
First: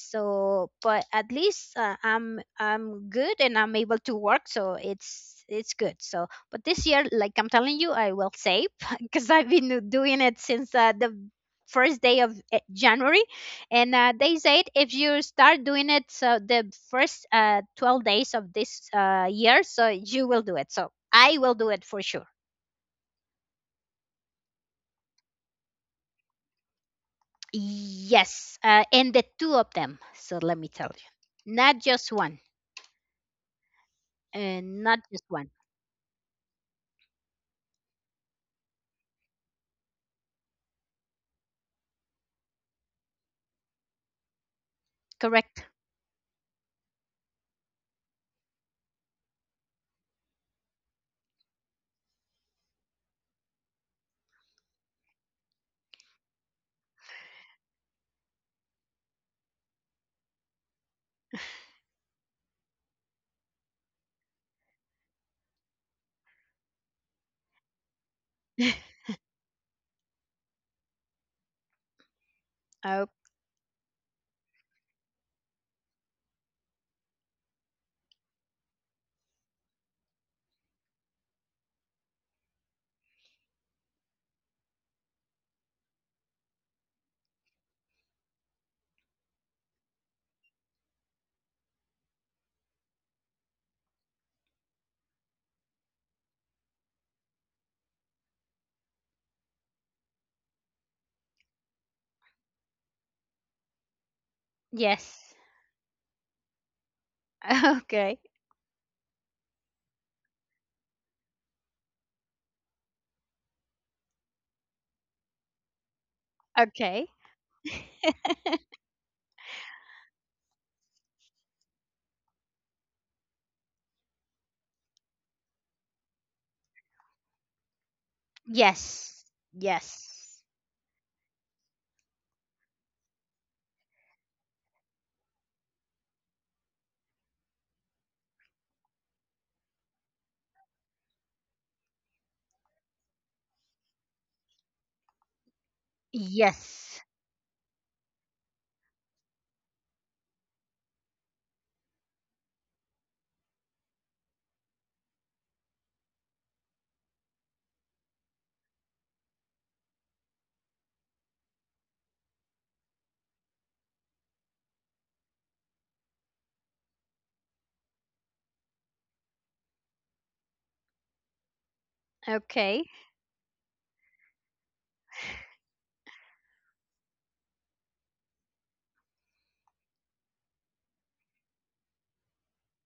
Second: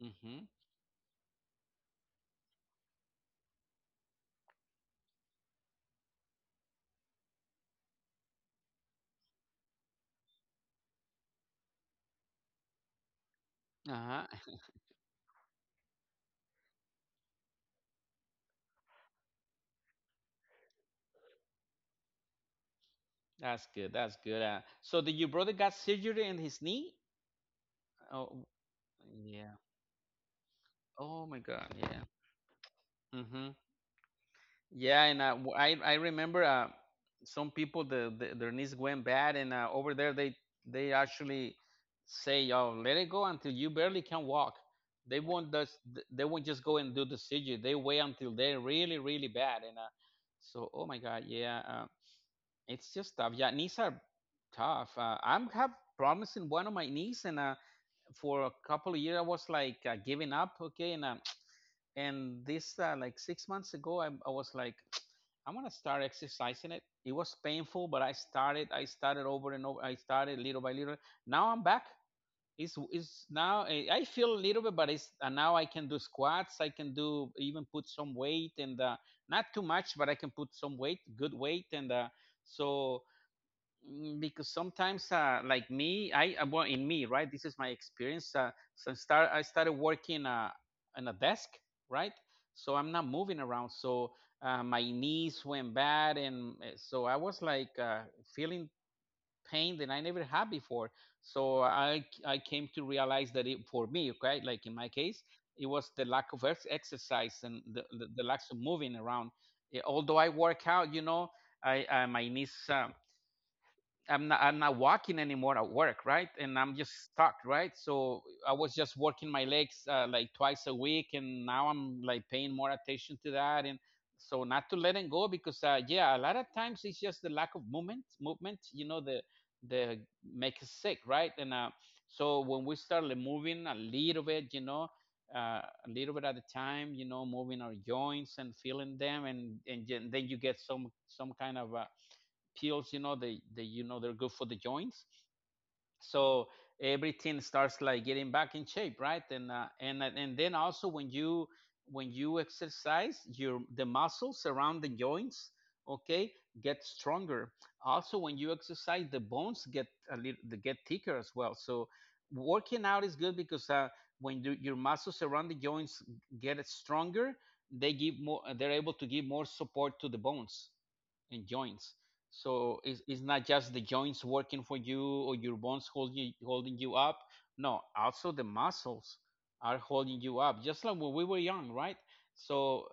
Mm-hmm. but at least I'm good and I'm able to work, so it's good. So but this year, like I'm telling you, I will save, because I've been doing it since the first day of January. And they Uh-huh. said if you start doing it, so the first 12 days of this year, so you will do it, so I will do it for sure. That's good. That's good. So did your brother got surgery in his knee? Oh, Yes, and the two yeah. of them. So let me tell Oh my you, God. not Yeah. just one, Mm-hmm. and not Yeah, and just one. I remember some people the their knees went bad, and over there they actually say, "Oh, let it go until you barely can walk." They won't Correct. just they won't just go and do the surgery. They wait until they're really really bad, and so oh my God, yeah, it's just tough. Yeah, knees are tough. I'm have problems in one of my knees, and for a couple of years I was like giving up, okay, and this like 6 months ago, I was like I'm gonna start exercising it. It was painful, but I started, over and over. I started little by little. Now I'm back. It's, Oh, is now, eh, I feel a little bit, but it's, and now I can do squats. I can do even put some weight and not too much, but I can put some weight, good weight, and so, mm, because sometimes like me I well, in me, right, this is my experience, so start I started working on a desk, right, so I'm not moving around. So my knees went bad, and so I was like, feeling pain that I never had before. So I came to realize that it, for me, okay, like in my case, yes. it was the lack of exercise and the Okay. lack of moving around. Eh, although I work out, you know, I my knees, I'm not walking anymore at work, right? And I'm just Okay. stuck, right? So I was just working my legs like twice a week, and now I'm like paying more attention to that. And so not to letting go because yeah, a lot of times it's just the lack of movement. You know, the Yes. the Yes. make us sick, right? And so when we start like moving a little bit, you know, a little bit at a time, you know, moving our joints and feeling them, and then you get some kind of pills, you know. They You know, they're good for the joints. So Yes. everything starts like getting back in shape, right? And and then also when you, when you exercise your, the muscles around the joints, okay, get stronger. Also, when you exercise, the bones get a little, they get thicker as well. So working out is good because when you, your muscles around the joints get stronger, they give more, they're able to give more support to the bones and joints. So Okay. It's not just the joints working for you or your bones holding you up. No, also the muscles are holding you up, just like when we were young, right? So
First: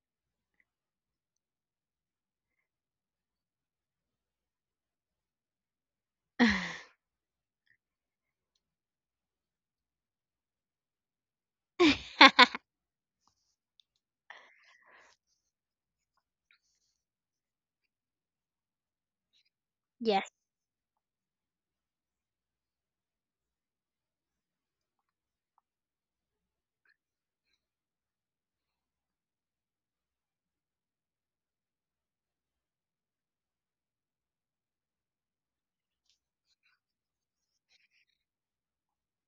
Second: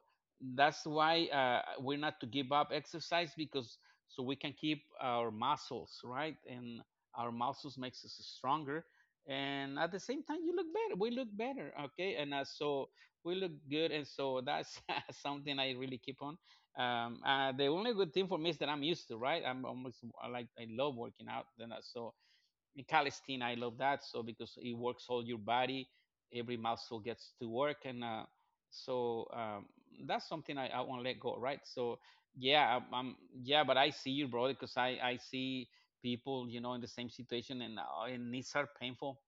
that's why we're not to give up exercise, because so we can keep our muscles, right? And our muscles makes us stronger. And at the same time, you look better. We look better, okay? And so we look good. And so that's something I really keep on, um, the only good thing for me is that I'm used to, right? I'm almost, I Yes. like, I love working out then, so in calisthenics, I love that, so because it works all your body. Every muscle gets to work, and so, um, that's something I won't let go, right? So yeah, I'm, yeah, but I see you, bro, because I see people, you know, in the same situation, and knees are painful.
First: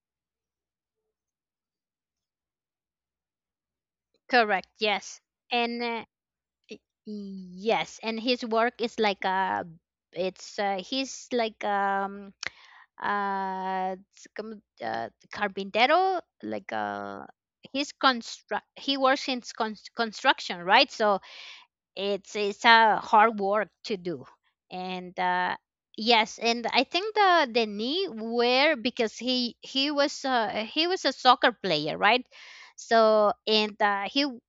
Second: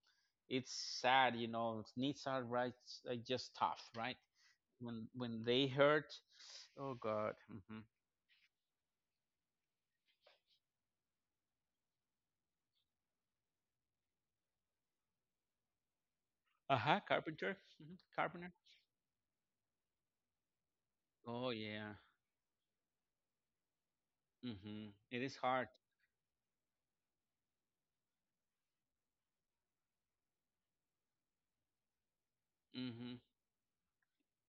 It's sad, you know, knees are right, are just tough, right, Correct. Yes. when they And hurt. y- Oh God. Mhm. yes, and his work is like a. It's He's like, uh, it's com- uh carpintero, like Aha, carpenter. he's Hmm. Carpenter. construct he works in construction, right? So Oh yeah. It's a hard work to do. Mhm. And It is hard. yes, and I think the knee where, because he was a soccer player, right? Mhm. So and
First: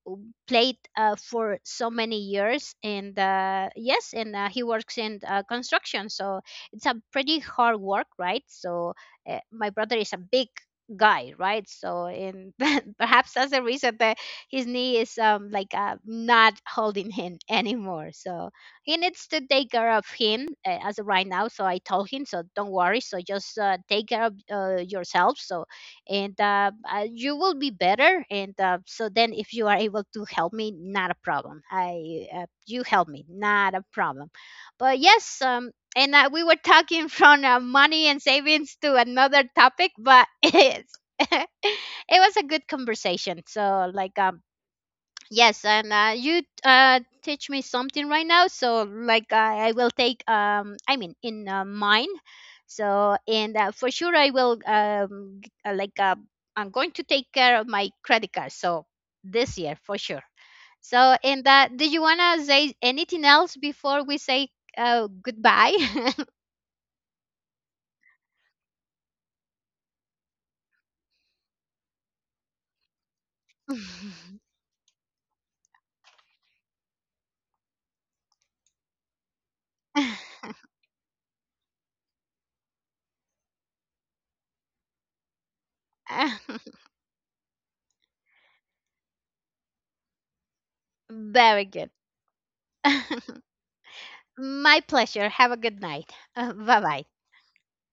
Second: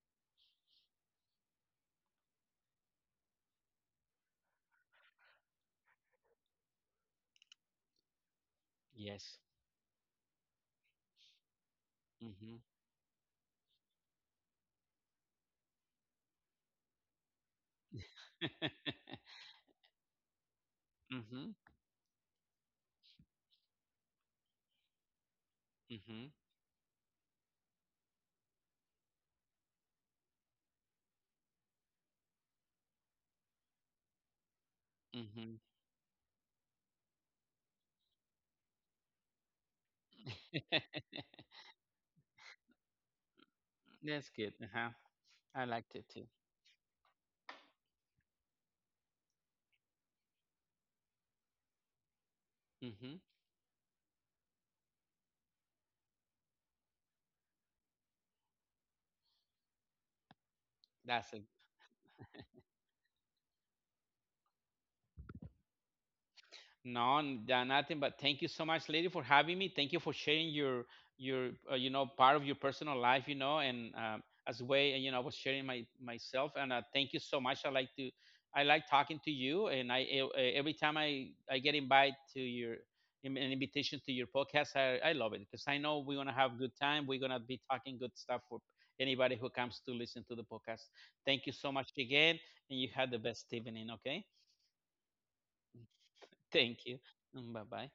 played for so many years, and yes, and he works in construction, so it's a pretty hard work, right? So Yes. my brother is a big guy, right? So and Mhm. perhaps that's the reason that his knee is not holding him anymore. So he needs to take care of him as of right now. Mhm. So I told him, so don't worry, so just take care of yourself. So Mhm. and you will be better, and so then if you are able to help me, not a problem, I you help me, not a problem. But yes, Mhm. And we were talking from money and savings to another topic, but it's it was a good conversation. So like, That's good. Uh-huh. I yes, and liked it too. you teach me something right now. So like, I will take, I mean, in mine. Mhm. So, and for sure, I will, I'm going to take care of my credit card. So, this year, for sure. So, That's a, and do you want to say anything else before we say goodbye? no, yeah, nothing. But thank you so much, lady, for having me. Thank you for sharing your you know, part of your personal life, you know, and as way, you know, I was sharing my myself. And thank you so much. I like to, I like talking to you, and every time I get invited to your, an invitation to your podcast, I love it because I know we're gonna have good time. We're gonna be talking good stuff for anybody who comes to listen to the podcast. Thank you Very so good. much again, and you had the best evening. Okay, My pleasure. Have a good night. Bye thank you. bye. Bye bye.